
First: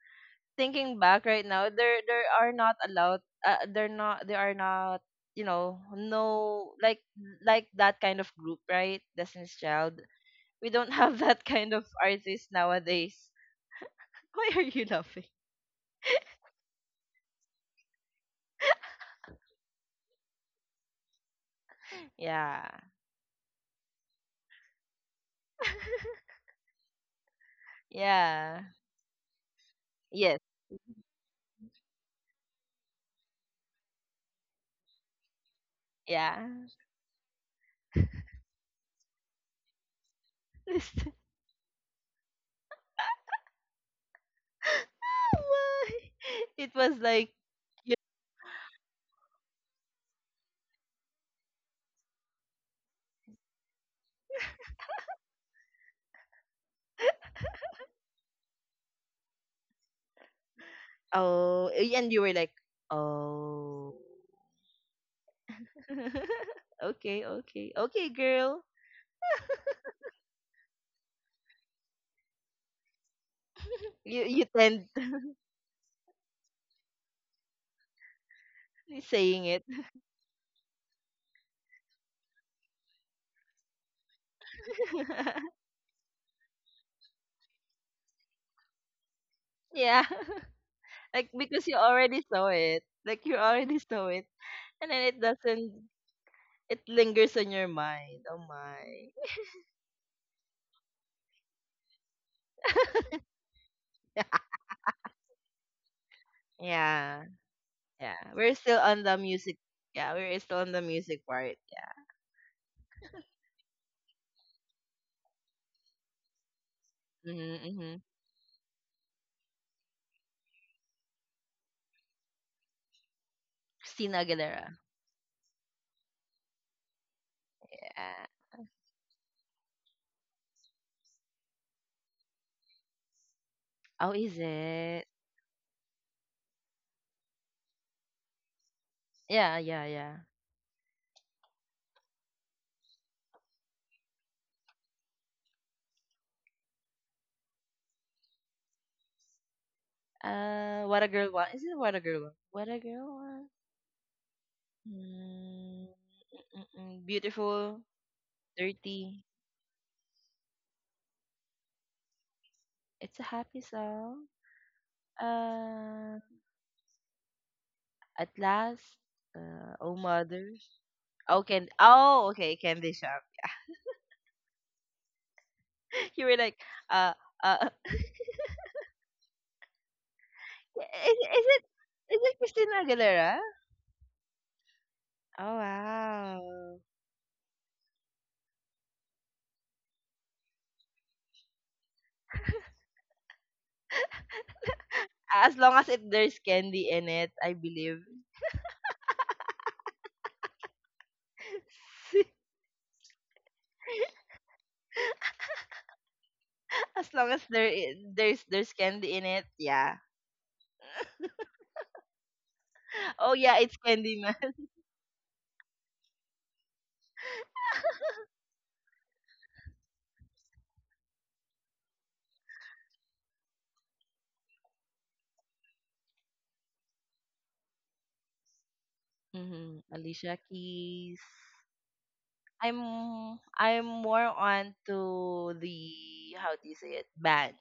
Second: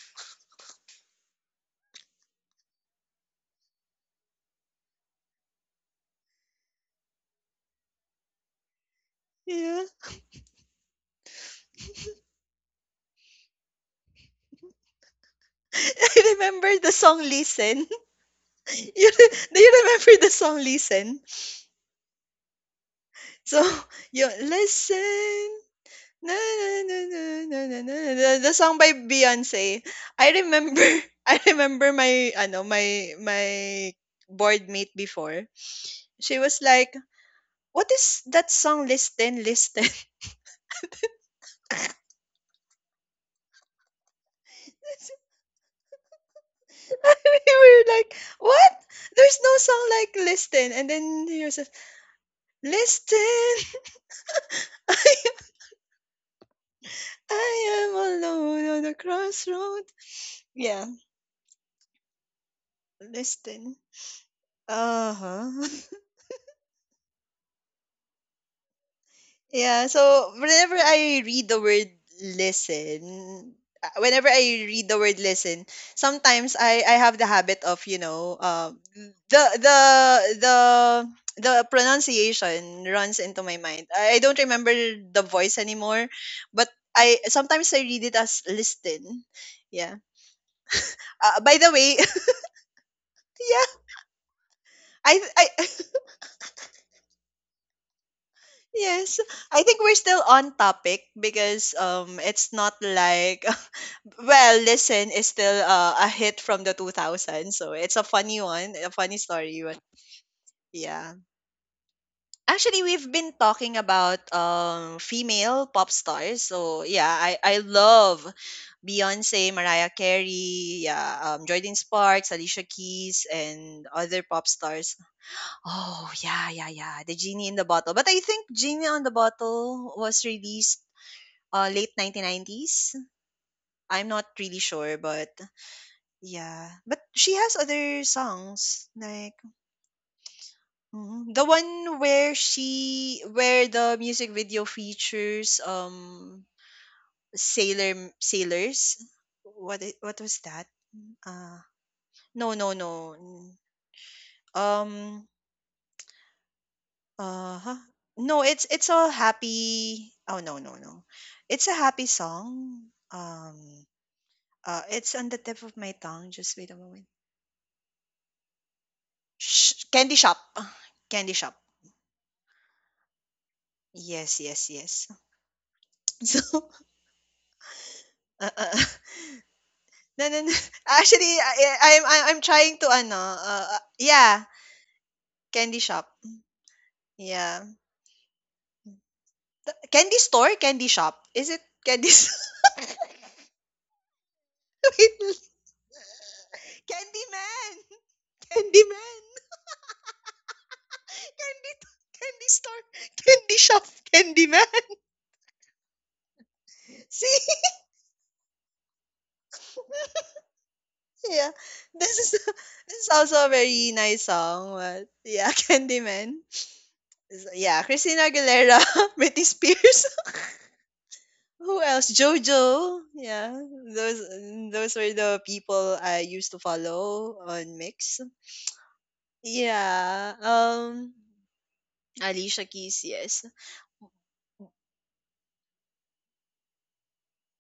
[SPEAKER 2] thinking back right now, there are not allowed. They're not. They are not. You know, no, like that kind of group, right? Destiny's
[SPEAKER 1] Yeah.
[SPEAKER 2] Child. We don't have that kind of artist nowadays. Why are you laughing?
[SPEAKER 1] I remember the song Listen. You, do you remember the song Listen?
[SPEAKER 2] Yeah,
[SPEAKER 1] So, you listen. Na, na, na, na, na, na, na, na, the
[SPEAKER 2] yeah,
[SPEAKER 1] song by Beyonce. I
[SPEAKER 2] yes,
[SPEAKER 1] remember I remember my ano my my board mate before. She
[SPEAKER 2] yeah.
[SPEAKER 1] was like, "What is that song Listen Listen?"
[SPEAKER 2] Listen. Why? It was like
[SPEAKER 1] We were
[SPEAKER 2] you-
[SPEAKER 1] like, what? There's no song like Listen. And then Yusuf, Listen, I am alone on the crossroad. Yeah,
[SPEAKER 2] oh, and you were like
[SPEAKER 1] Listen.
[SPEAKER 2] oh.
[SPEAKER 1] Uh huh.
[SPEAKER 2] Okay, okay, okay, girl.
[SPEAKER 1] Yeah, so listen,
[SPEAKER 2] You
[SPEAKER 1] whenever
[SPEAKER 2] you
[SPEAKER 1] I
[SPEAKER 2] tend.
[SPEAKER 1] read the word listen, sometimes I have the habit of, you know,
[SPEAKER 2] Please
[SPEAKER 1] the
[SPEAKER 2] saying it.
[SPEAKER 1] the the the pronunciation runs into my mind. I don't remember the voice anymore, but I sometimes I read it as listen. Yeah.
[SPEAKER 2] Yeah. Like
[SPEAKER 1] By
[SPEAKER 2] because
[SPEAKER 1] the
[SPEAKER 2] you
[SPEAKER 1] way,
[SPEAKER 2] already saw it. Like you
[SPEAKER 1] yeah,
[SPEAKER 2] already saw it. And then it
[SPEAKER 1] I
[SPEAKER 2] doesn't, it lingers on your mind. Oh my.
[SPEAKER 1] yes, I think we're still on topic because it's not like well, listen is still, a hit from the
[SPEAKER 2] Yeah.
[SPEAKER 1] 2000s, so it's a
[SPEAKER 2] Yeah.
[SPEAKER 1] funny
[SPEAKER 2] We're
[SPEAKER 1] one,
[SPEAKER 2] still
[SPEAKER 1] a
[SPEAKER 2] on the
[SPEAKER 1] funny
[SPEAKER 2] music.
[SPEAKER 1] story, but
[SPEAKER 2] Yeah, we're still on the
[SPEAKER 1] yeah.
[SPEAKER 2] music part. Yeah.
[SPEAKER 1] Actually, we've been talking about female pop stars, so yeah,
[SPEAKER 2] Mm-hmm,
[SPEAKER 1] I
[SPEAKER 2] mm-hmm.
[SPEAKER 1] love Beyonce, Mariah Carey, yeah, Jordan Sparks, Alicia Keys, and
[SPEAKER 2] Christina
[SPEAKER 1] other pop
[SPEAKER 2] Aguilera.
[SPEAKER 1] stars. Oh yeah, yeah, yeah, the Genie in the Bottle. But I
[SPEAKER 2] Yeah.
[SPEAKER 1] think Genie on the Bottle was released late 1990s. I'm
[SPEAKER 2] Oh,
[SPEAKER 1] not
[SPEAKER 2] is
[SPEAKER 1] really sure,
[SPEAKER 2] it?
[SPEAKER 1] but yeah, but she has other songs like
[SPEAKER 2] Yeah, yeah, yeah.
[SPEAKER 1] mhm, the one where she where the music video features sailors. What was that?
[SPEAKER 2] What a girl wants.
[SPEAKER 1] Uh
[SPEAKER 2] Is it what a girl wants?
[SPEAKER 1] no
[SPEAKER 2] What
[SPEAKER 1] no
[SPEAKER 2] a
[SPEAKER 1] no.
[SPEAKER 2] girl wants.
[SPEAKER 1] n- Um
[SPEAKER 2] Mm,
[SPEAKER 1] uh huh.
[SPEAKER 2] Beautiful,
[SPEAKER 1] No, it's a
[SPEAKER 2] dirty.
[SPEAKER 1] happy. Oh no no no. It's a happy song.
[SPEAKER 2] It's a happy song.
[SPEAKER 1] It's on the tip of my
[SPEAKER 2] Uh,
[SPEAKER 1] tongue. Just wait a moment.
[SPEAKER 2] at last, oh
[SPEAKER 1] Candy shop.
[SPEAKER 2] mothers.
[SPEAKER 1] Candy
[SPEAKER 2] Oh,
[SPEAKER 1] shop.
[SPEAKER 2] can oh okay, candy shop.
[SPEAKER 1] Yes, yes, yes.
[SPEAKER 2] You were like, uh, uh,
[SPEAKER 1] Uh no, no, no.
[SPEAKER 2] is,
[SPEAKER 1] Actually,
[SPEAKER 2] is
[SPEAKER 1] I
[SPEAKER 2] it
[SPEAKER 1] eh,
[SPEAKER 2] is it
[SPEAKER 1] I'm
[SPEAKER 2] Christina
[SPEAKER 1] trying to
[SPEAKER 2] Aguilera?
[SPEAKER 1] yeah,
[SPEAKER 2] Oh
[SPEAKER 1] candy shop.
[SPEAKER 2] wow!
[SPEAKER 1] Yeah. Candy store, candy shop. Is it wait,
[SPEAKER 2] As long as it there's candy in
[SPEAKER 1] candy
[SPEAKER 2] it, I
[SPEAKER 1] man.
[SPEAKER 2] believe.
[SPEAKER 1] Candy man. Candy, candy store, candy shop, candy man.
[SPEAKER 2] As long
[SPEAKER 1] See?
[SPEAKER 2] as there's candy in it, yeah.
[SPEAKER 1] Yeah. This is this is
[SPEAKER 2] Oh
[SPEAKER 1] also a
[SPEAKER 2] yeah, it's
[SPEAKER 1] very nice
[SPEAKER 2] Candyman.
[SPEAKER 1] song. But yeah, candy man. Yeah, Christina Aguilera, Britney Spears. Who else? JoJo. Yeah, those those were the people I used to follow on Mix.
[SPEAKER 2] Mm-hmm.
[SPEAKER 1] Yeah.
[SPEAKER 2] Alicia Keys.
[SPEAKER 1] Alicia Keys.
[SPEAKER 2] I'm
[SPEAKER 1] Yes.
[SPEAKER 2] I'm more on to the, how do you say it, band,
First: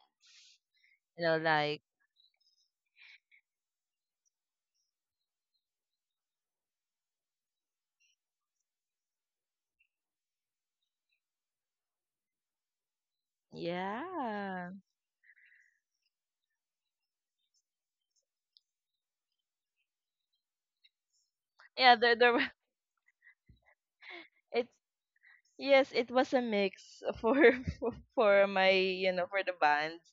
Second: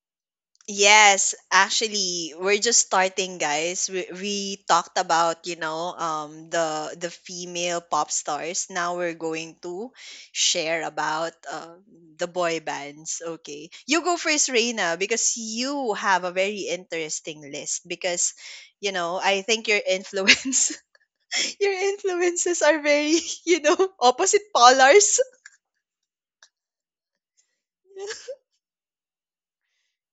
[SPEAKER 2] you
[SPEAKER 1] Yes,
[SPEAKER 2] know, like,
[SPEAKER 1] actually, we're just starting, guys. We talked about, you know, the female pop stars. Now we're going to share about the boy bands. Okay, you go first,
[SPEAKER 2] yeah,
[SPEAKER 1] Reina, because you have a very interesting list. Because, you know, I think your
[SPEAKER 2] yeah, there were,
[SPEAKER 1] influences are very, you know, opposite
[SPEAKER 2] it's
[SPEAKER 1] polars.
[SPEAKER 2] yes, it was a mix for, for my, you know, for the bands,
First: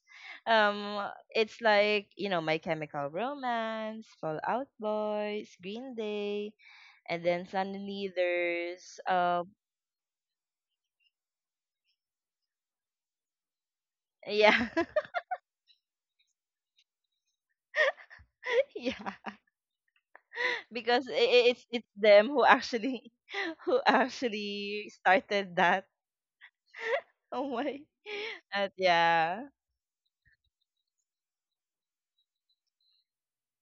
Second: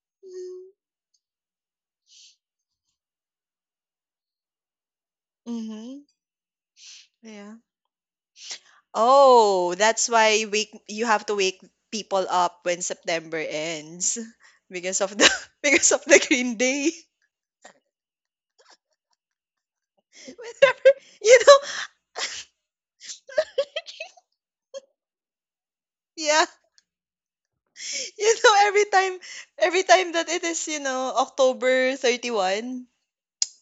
[SPEAKER 2] um it's like, you know, My Chemical Romance, Fallout Boys, Green
[SPEAKER 1] Mm-hmm.
[SPEAKER 2] Day. And then suddenly there's,
[SPEAKER 1] Oh, that's why wake you have to wake people up when September ends
[SPEAKER 2] yeah.
[SPEAKER 1] because of the because of the Green Day.
[SPEAKER 2] Yeah,
[SPEAKER 1] Whenever
[SPEAKER 2] because i i-
[SPEAKER 1] you
[SPEAKER 2] it's
[SPEAKER 1] know,
[SPEAKER 2] it's them who actually who actually started that.
[SPEAKER 1] yeah,
[SPEAKER 2] Oh my.
[SPEAKER 1] you know
[SPEAKER 2] And yeah,
[SPEAKER 1] every time that it is you know October 31,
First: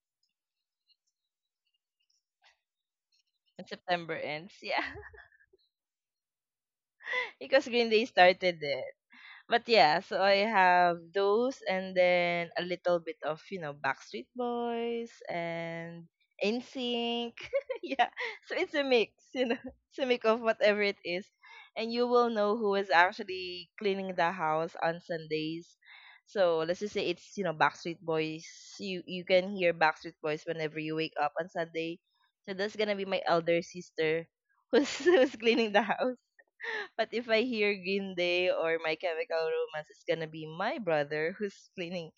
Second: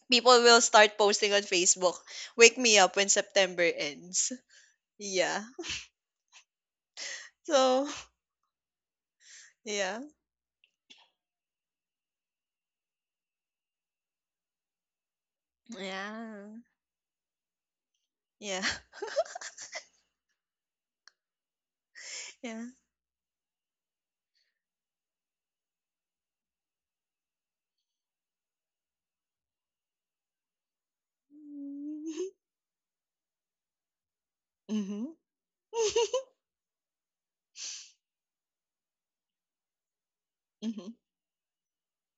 [SPEAKER 1] people will start posting on Facebook, "Wake me up when September
[SPEAKER 2] and September
[SPEAKER 1] ends."
[SPEAKER 2] ends, yeah.
[SPEAKER 1] Yeah.
[SPEAKER 2] Because
[SPEAKER 1] So
[SPEAKER 2] Green Day started it. But yeah,
[SPEAKER 1] yeah,
[SPEAKER 2] so I have those and then a little bit of, you know, Backstreet Boys and
[SPEAKER 1] yeah,
[SPEAKER 2] NSYNC. Yeah. So
[SPEAKER 1] yeah,
[SPEAKER 2] it's a mix, you know. It's a mix of whatever it is. And you will know
[SPEAKER 1] yeah.
[SPEAKER 2] who is actually cleaning the house on Sundays. So let's just say it's, you know, Backstreet Boys. You can hear Backstreet Boys whenever you wake up on Sunday. So that's gonna be my elder sister who's
[SPEAKER 1] Mm-hmm.
[SPEAKER 2] who's cleaning the house. But if I hear Green Day or My Chemical Romance, it's gonna be my
[SPEAKER 1] Mm-hmm.
[SPEAKER 2] brother who's cleaning.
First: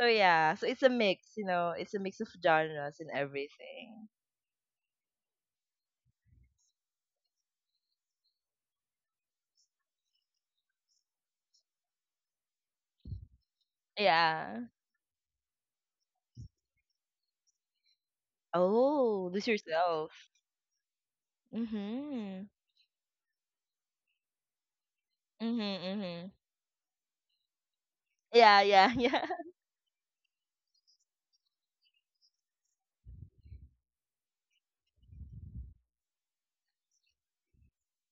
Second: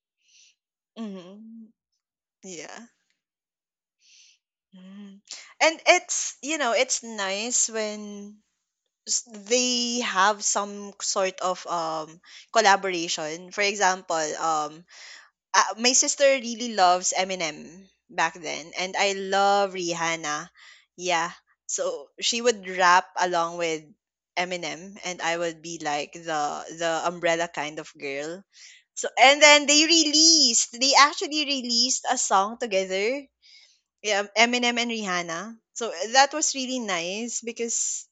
[SPEAKER 2] So yeah, so it's a mix, you
[SPEAKER 1] Mm-hmm.
[SPEAKER 2] know, it's a mix of
[SPEAKER 1] Yeah.
[SPEAKER 2] genres and everything.
[SPEAKER 1] Mm. And it's, you know, it's nice when they have some sort of collaboration. For example,
[SPEAKER 2] Yeah.
[SPEAKER 1] my sister really loves Eminem back then, and I
[SPEAKER 2] Oh, lose
[SPEAKER 1] love
[SPEAKER 2] yourself.
[SPEAKER 1] Rihanna. Yeah. So she
[SPEAKER 2] Mhm.
[SPEAKER 1] would rap along with Eminem, and I
[SPEAKER 2] Mhm.
[SPEAKER 1] would be like
[SPEAKER 2] Mhm.
[SPEAKER 1] the umbrella kind of girl.
[SPEAKER 2] Yeah. Yeah.
[SPEAKER 1] So
[SPEAKER 2] Yeah.
[SPEAKER 1] and then they released, they actually released a song together, yeah, Eminem and Rihanna. So that was really nice because,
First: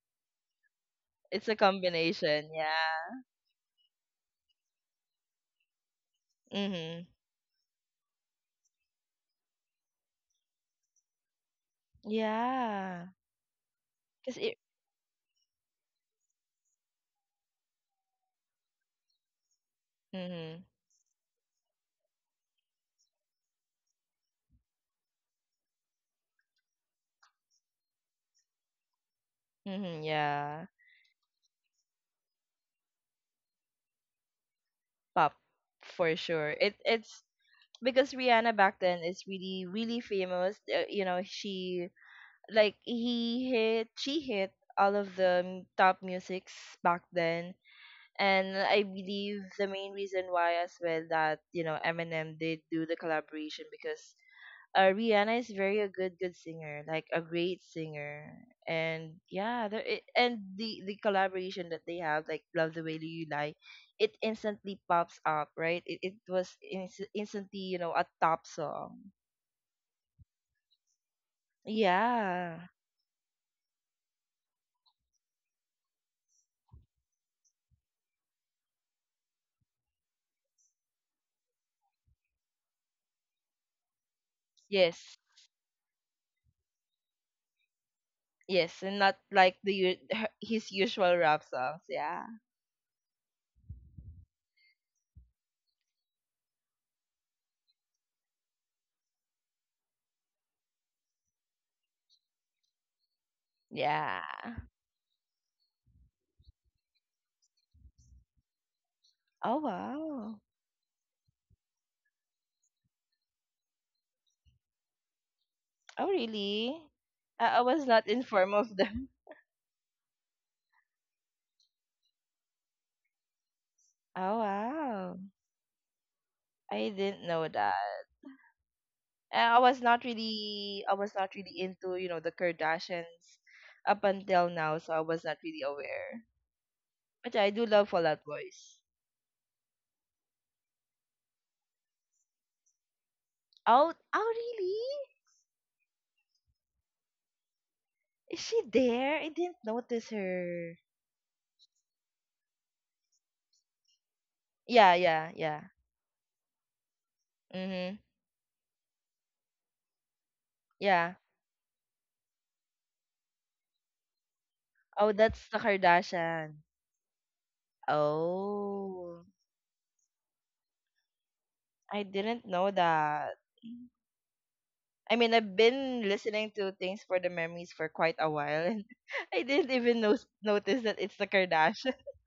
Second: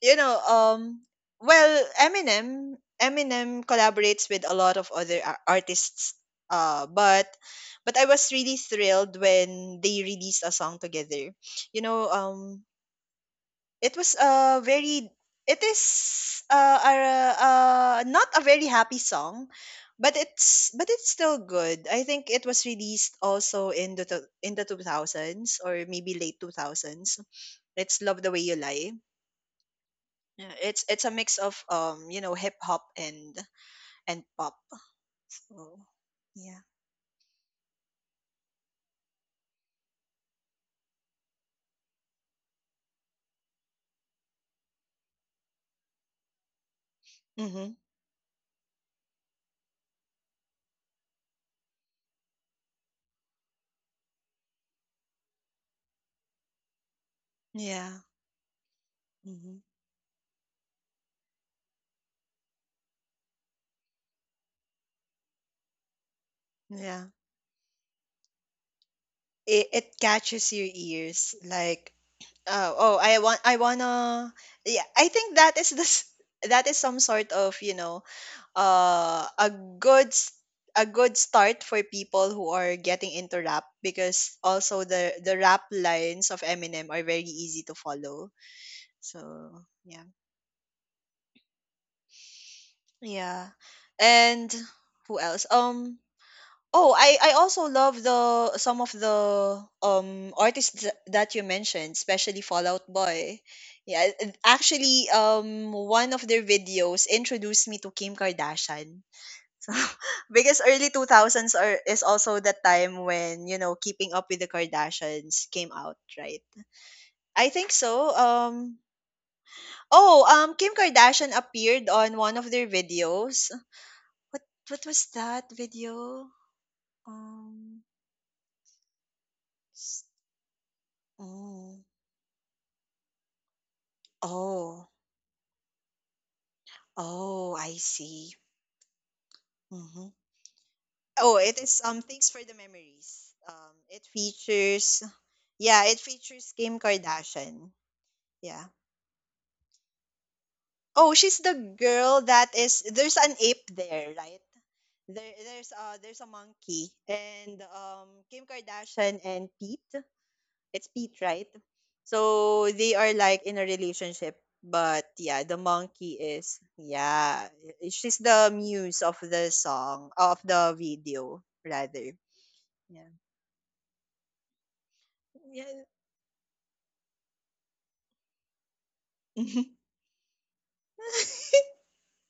[SPEAKER 1] you know,
[SPEAKER 2] It's a
[SPEAKER 1] well,
[SPEAKER 2] combination. Yeah.
[SPEAKER 1] Eminem collaborates with a lot of other artists. Uh,
[SPEAKER 2] Mhm.
[SPEAKER 1] but but I was really thrilled when they released a song together. You know,
[SPEAKER 2] Yeah.
[SPEAKER 1] it was
[SPEAKER 2] Cause it.
[SPEAKER 1] a very it is not a very happy song, but
[SPEAKER 2] Mhm.
[SPEAKER 1] it's still good. I think it was released also in the 2000s, or maybe late 2000s. It's Love the Way You Lie.
[SPEAKER 2] Mhm.
[SPEAKER 1] Yeah,
[SPEAKER 2] Yeah.
[SPEAKER 1] it's a mix of you know, hip hop and pop.
[SPEAKER 2] Pop,
[SPEAKER 1] So
[SPEAKER 2] for sure.
[SPEAKER 1] yeah.
[SPEAKER 2] It. It's because Rihanna back then is really, really famous. You know, she, like, he hit she hit all of the top musics back then.
[SPEAKER 1] Mhm.
[SPEAKER 2] And I believe the main reason why as well that, you know, Eminem did do the collaboration, because Rihanna is very a good singer, like a great
[SPEAKER 1] Yeah.
[SPEAKER 2] singer. And
[SPEAKER 1] Mhm.
[SPEAKER 2] yeah, and the collaboration that they have, like Love the Way That You Lie, it instantly pops up, right? It was
[SPEAKER 1] Yeah.
[SPEAKER 2] instantly, you know, a top song,
[SPEAKER 1] It catches your ears like,
[SPEAKER 2] yeah.
[SPEAKER 1] Oh, oh, I want I wanna yeah, I think that is this that is some sort of, you know, uh a good s- a good start for people who are getting into rap, because also
[SPEAKER 2] Yes.
[SPEAKER 1] the rap lines of Eminem are very easy to follow.
[SPEAKER 2] Yes, and not like
[SPEAKER 1] So,
[SPEAKER 2] the
[SPEAKER 1] yeah.
[SPEAKER 2] his usual rap songs. Yeah,
[SPEAKER 1] Yeah. And who else? I also love the some of the artists that you mentioned, especially Fallout Boy. Yeah,
[SPEAKER 2] yeah.
[SPEAKER 1] and actually, one of their videos introduced me to Kim Kardashian.
[SPEAKER 2] Oh
[SPEAKER 1] So,
[SPEAKER 2] wow.
[SPEAKER 1] because early two thousands are is also the time when, you know, Keeping Up with the Kardashians came out,
[SPEAKER 2] Oh
[SPEAKER 1] right?
[SPEAKER 2] really?
[SPEAKER 1] I
[SPEAKER 2] I
[SPEAKER 1] think
[SPEAKER 2] was not
[SPEAKER 1] so.
[SPEAKER 2] informed of them.
[SPEAKER 1] Oh, Kim Kardashian appeared on one of their videos.
[SPEAKER 2] Oh
[SPEAKER 1] What what was
[SPEAKER 2] wow.
[SPEAKER 1] that video?
[SPEAKER 2] I didn't know
[SPEAKER 1] Um.
[SPEAKER 2] that. I was not really
[SPEAKER 1] Oh.
[SPEAKER 2] into, you know, the Kardashians up until now,
[SPEAKER 1] Oh.
[SPEAKER 2] so I was not really aware. But yeah, I
[SPEAKER 1] Oh,
[SPEAKER 2] do
[SPEAKER 1] I
[SPEAKER 2] love Fall Out
[SPEAKER 1] see.
[SPEAKER 2] Boys.
[SPEAKER 1] Mhm. Oh, it is, Thanks for the Memories.
[SPEAKER 2] Oh,
[SPEAKER 1] It
[SPEAKER 2] oh
[SPEAKER 1] features,
[SPEAKER 2] really?
[SPEAKER 1] yeah, it features Kim Kardashian.
[SPEAKER 2] Is she
[SPEAKER 1] Yeah.
[SPEAKER 2] there? I didn't notice her.
[SPEAKER 1] Oh, she's the girl that is there's an ape there, right?
[SPEAKER 2] Yeah, yeah,
[SPEAKER 1] There,
[SPEAKER 2] yeah.
[SPEAKER 1] there's uh there's a monkey and
[SPEAKER 2] Mhm.
[SPEAKER 1] Kim Kardashian and Pete. It's
[SPEAKER 2] Yeah.
[SPEAKER 1] Pete, right? So they are like in a relationship, but
[SPEAKER 2] Oh,
[SPEAKER 1] yeah,
[SPEAKER 2] that's
[SPEAKER 1] the
[SPEAKER 2] the
[SPEAKER 1] monkey is,
[SPEAKER 2] Kardashian.
[SPEAKER 1] yeah, she's the muse of
[SPEAKER 2] Oh,
[SPEAKER 1] the song, of the video
[SPEAKER 2] I
[SPEAKER 1] rather.
[SPEAKER 2] didn't know
[SPEAKER 1] Yeah.
[SPEAKER 2] that. I mean, I've
[SPEAKER 1] Yeah.
[SPEAKER 2] been listening to Things for the Memories for quite a while, and I didn't even notice that it's the Kardashian.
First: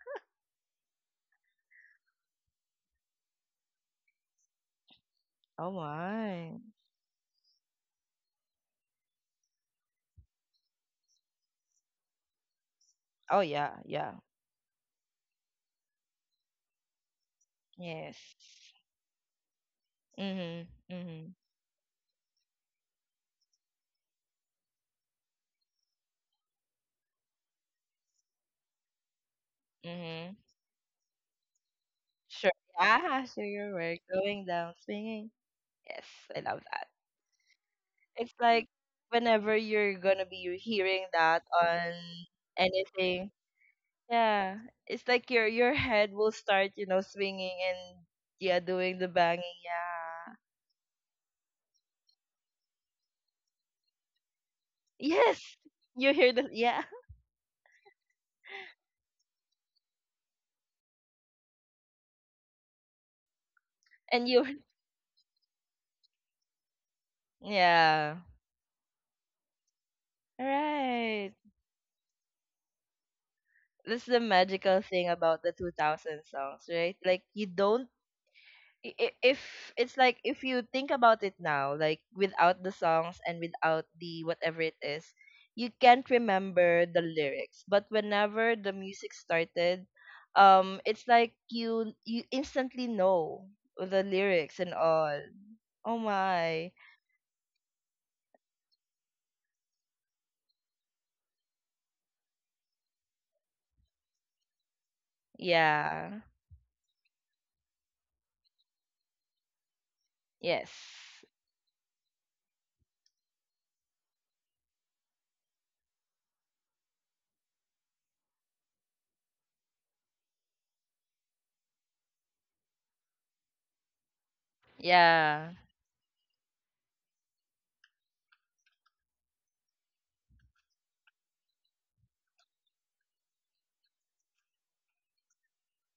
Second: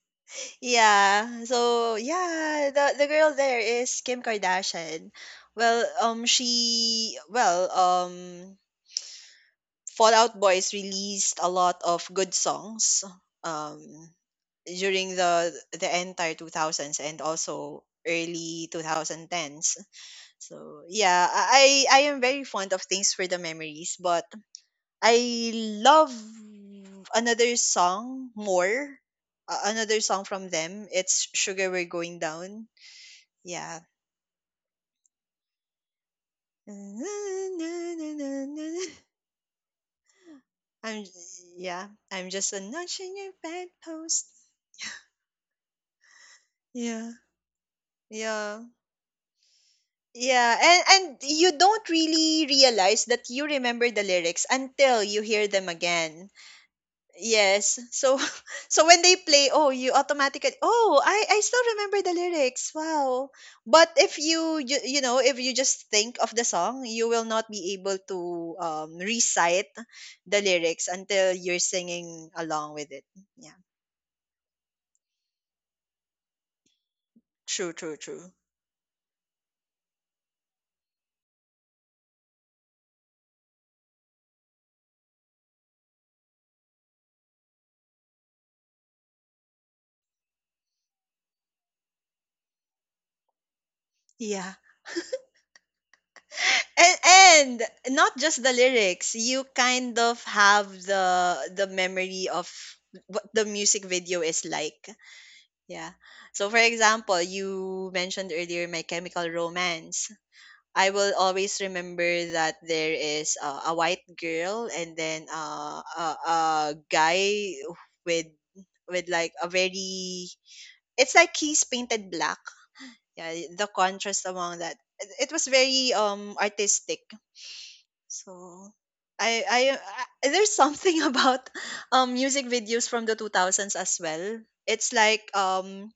[SPEAKER 1] yeah. So yeah, the girl there is Kim Kardashian.
[SPEAKER 2] Oh
[SPEAKER 1] Well,
[SPEAKER 2] my.
[SPEAKER 1] she well, Fallout Boys released a lot of good songs.
[SPEAKER 2] Oh yeah,
[SPEAKER 1] Um,
[SPEAKER 2] yeah.
[SPEAKER 1] during the entire 2000s and also
[SPEAKER 2] Yes.
[SPEAKER 1] early 2010s.
[SPEAKER 2] Mhm.
[SPEAKER 1] So yeah,
[SPEAKER 2] Mhm.
[SPEAKER 1] I am very fond of Things for the Memories, but I love another song more. Another song
[SPEAKER 2] Mhm.
[SPEAKER 1] from them, it's Sugar We're Going
[SPEAKER 2] Sure.
[SPEAKER 1] Down.
[SPEAKER 2] Yeah, sure your
[SPEAKER 1] Yeah.
[SPEAKER 2] work going down swinging. Yes, I love that. It's like whenever you're gonna be
[SPEAKER 1] i'm,
[SPEAKER 2] hearing that
[SPEAKER 1] yeah,
[SPEAKER 2] on
[SPEAKER 1] I'm just a notch in
[SPEAKER 2] anything.
[SPEAKER 1] your bedpost.
[SPEAKER 2] Yeah, it's like your head will start, you know,
[SPEAKER 1] Yeah.
[SPEAKER 2] swinging and, yeah,
[SPEAKER 1] Yeah.
[SPEAKER 2] doing the banging. Yeah.
[SPEAKER 1] Yeah, and you don't really realize that you remember the lyrics until you hear
[SPEAKER 2] Yes,
[SPEAKER 1] them
[SPEAKER 2] you
[SPEAKER 1] again.
[SPEAKER 2] hear the, yeah,
[SPEAKER 1] Yes. So, so when they play, oh, you automatically, oh, I still remember the lyrics. Wow. But if
[SPEAKER 2] and you,
[SPEAKER 1] you know, if you just think of the song, you will not be able
[SPEAKER 2] yeah.
[SPEAKER 1] to recite the lyrics
[SPEAKER 2] Right.
[SPEAKER 1] until you're singing along with it. Yeah.
[SPEAKER 2] That's the magical thing about the 2000 songs, right? Like you
[SPEAKER 1] True,
[SPEAKER 2] don't.
[SPEAKER 1] true, true.
[SPEAKER 2] If it's like if you think about it now, like without the songs and without the whatever it is, you can't remember the lyrics. But whenever the music started, it's like you instantly know the
[SPEAKER 1] Yeah.
[SPEAKER 2] lyrics and all. Oh my.
[SPEAKER 1] And, and not just the lyrics, you kind of have the memory of what the music video is like. Yeah.
[SPEAKER 2] Yeah.
[SPEAKER 1] So for example, you mentioned earlier My Chemical Romance.
[SPEAKER 2] Yes.
[SPEAKER 1] I will always remember that there is a white girl, and then a guy with with like a very, it's like he's painted black. Yeah, the contrast among that. It was
[SPEAKER 2] Yeah.
[SPEAKER 1] very artistic. So, I, I I there's something about music videos from the 2000s as well. It's like,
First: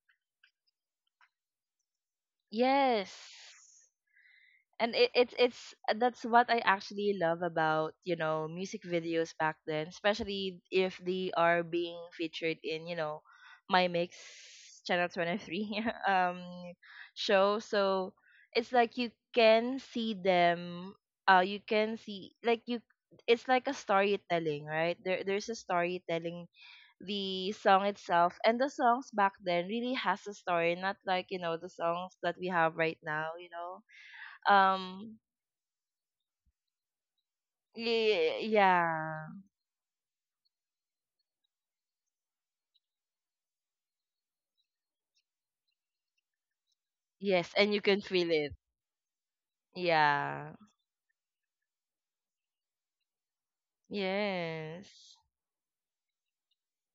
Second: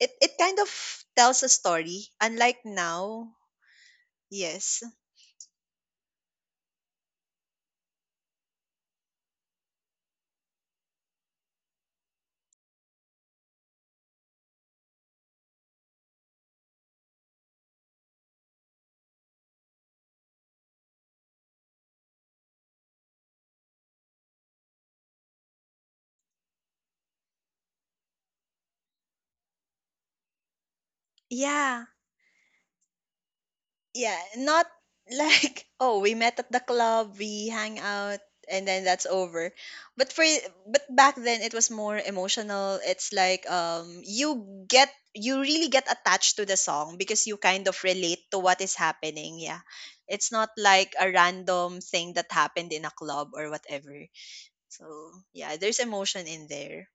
[SPEAKER 1] it it kind of tells a story, unlike now.
[SPEAKER 2] Yes,
[SPEAKER 1] Yes.
[SPEAKER 2] and it, it's that's what I actually love about, you know, music videos back then, especially if they are being featured in, you know, my Mix channel 23 um show. So it's like you can see them. You can see, like, you. It's like a storytelling, right? There's a storytelling, the song itself, and the songs back then really has a story, not like, you know, the
[SPEAKER 1] Yeah.
[SPEAKER 2] songs that we have right now, you know,
[SPEAKER 1] Yeah, not
[SPEAKER 2] um,
[SPEAKER 1] like, oh, we met at the club, we hang out, and then that's
[SPEAKER 2] yeah.
[SPEAKER 1] over. But for but back then, it was more emotional. It's like, you really get attached to the song because you
[SPEAKER 2] Yes,
[SPEAKER 1] kind
[SPEAKER 2] and
[SPEAKER 1] of
[SPEAKER 2] you can
[SPEAKER 1] relate
[SPEAKER 2] feel
[SPEAKER 1] to
[SPEAKER 2] it.
[SPEAKER 1] what is happening. Yeah. It's not
[SPEAKER 2] Yeah.
[SPEAKER 1] like a random thing that happened in a club or whatever. So,
[SPEAKER 2] Yes.
[SPEAKER 1] yeah, there's emotion in there.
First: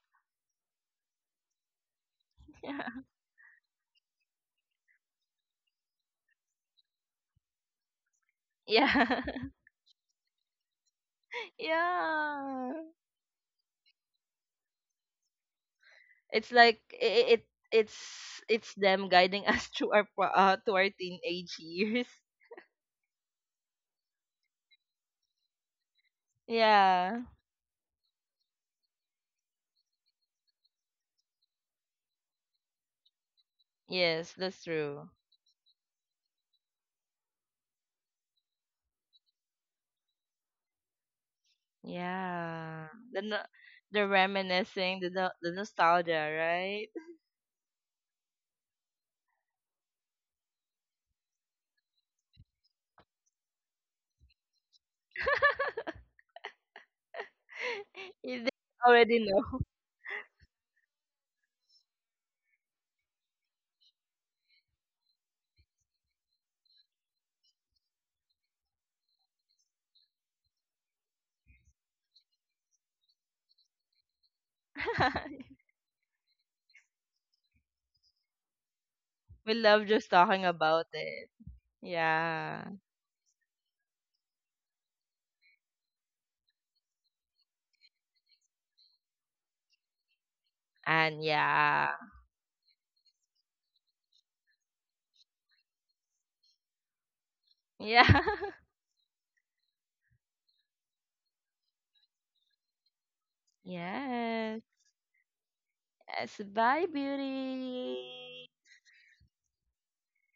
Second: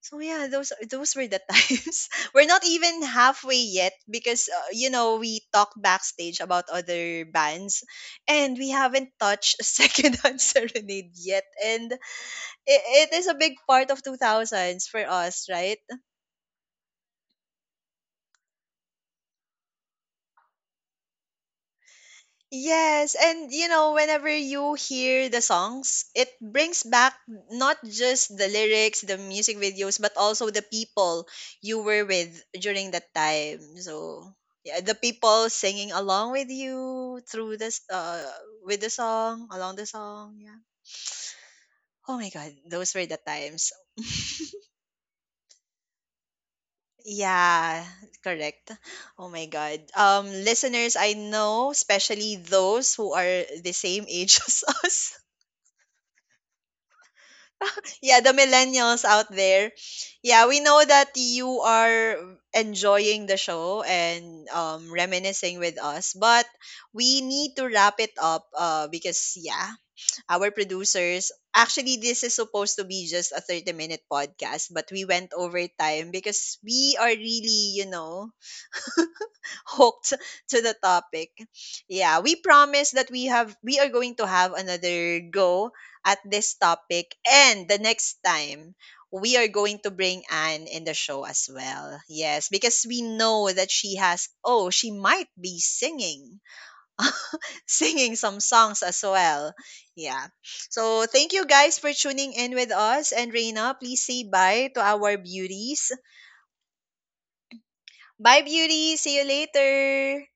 [SPEAKER 1] So yeah, those were the times. We're not
[SPEAKER 2] Yeah.
[SPEAKER 1] even halfway yet, because you know, we talked backstage about other bands, and we
[SPEAKER 2] Yeah.
[SPEAKER 1] haven't touched Secondhand Serenade yet. And
[SPEAKER 2] Yeah.
[SPEAKER 1] it is a big part of two thousands for us, right?
[SPEAKER 2] It's like it's them guiding us through our to our teenage years.
[SPEAKER 1] Yes, and you know, whenever you hear the songs, it brings back
[SPEAKER 2] Yeah.
[SPEAKER 1] not just the lyrics, the music videos, but also the people you were with during that time.
[SPEAKER 2] Yes,
[SPEAKER 1] So,
[SPEAKER 2] that's
[SPEAKER 1] yeah, the
[SPEAKER 2] true.
[SPEAKER 1] people singing along with you through this, with the song, along the song. Yeah. Oh my God,
[SPEAKER 2] Yeah.
[SPEAKER 1] those were the
[SPEAKER 2] The no-
[SPEAKER 1] times.
[SPEAKER 2] the reminiscing, the no- the nostalgia, right?
[SPEAKER 1] Yeah, correct. Oh my God. Listeners, I know, especially those who are the same age as us, yeah, the
[SPEAKER 2] They
[SPEAKER 1] millennials
[SPEAKER 2] already
[SPEAKER 1] out
[SPEAKER 2] know.
[SPEAKER 1] there. Yeah, we know that you are enjoying the show and, reminiscing with us, but we need to wrap it up, because, yeah, our producers, actually, this is supposed to be just a 30-minute minute podcast, but we went over time because we are really, you know,
[SPEAKER 2] We love just
[SPEAKER 1] hooked
[SPEAKER 2] talking
[SPEAKER 1] to the
[SPEAKER 2] about it.
[SPEAKER 1] topic. Yeah, we
[SPEAKER 2] Yeah.
[SPEAKER 1] promise that we are going to have another go at this topic, and the next time we are going to bring Anne in the
[SPEAKER 2] And
[SPEAKER 1] show as
[SPEAKER 2] yeah.
[SPEAKER 1] well. Yes, because we know that she has, oh, she might be singing, singing
[SPEAKER 2] Yeah.
[SPEAKER 1] some songs as well. Yeah. So thank you guys for tuning in with us, and Reina, please say
[SPEAKER 2] Yes.
[SPEAKER 1] bye to our beauties.
[SPEAKER 2] Yes. Bye,
[SPEAKER 1] Bye
[SPEAKER 2] beauty.
[SPEAKER 1] beauties, see you later.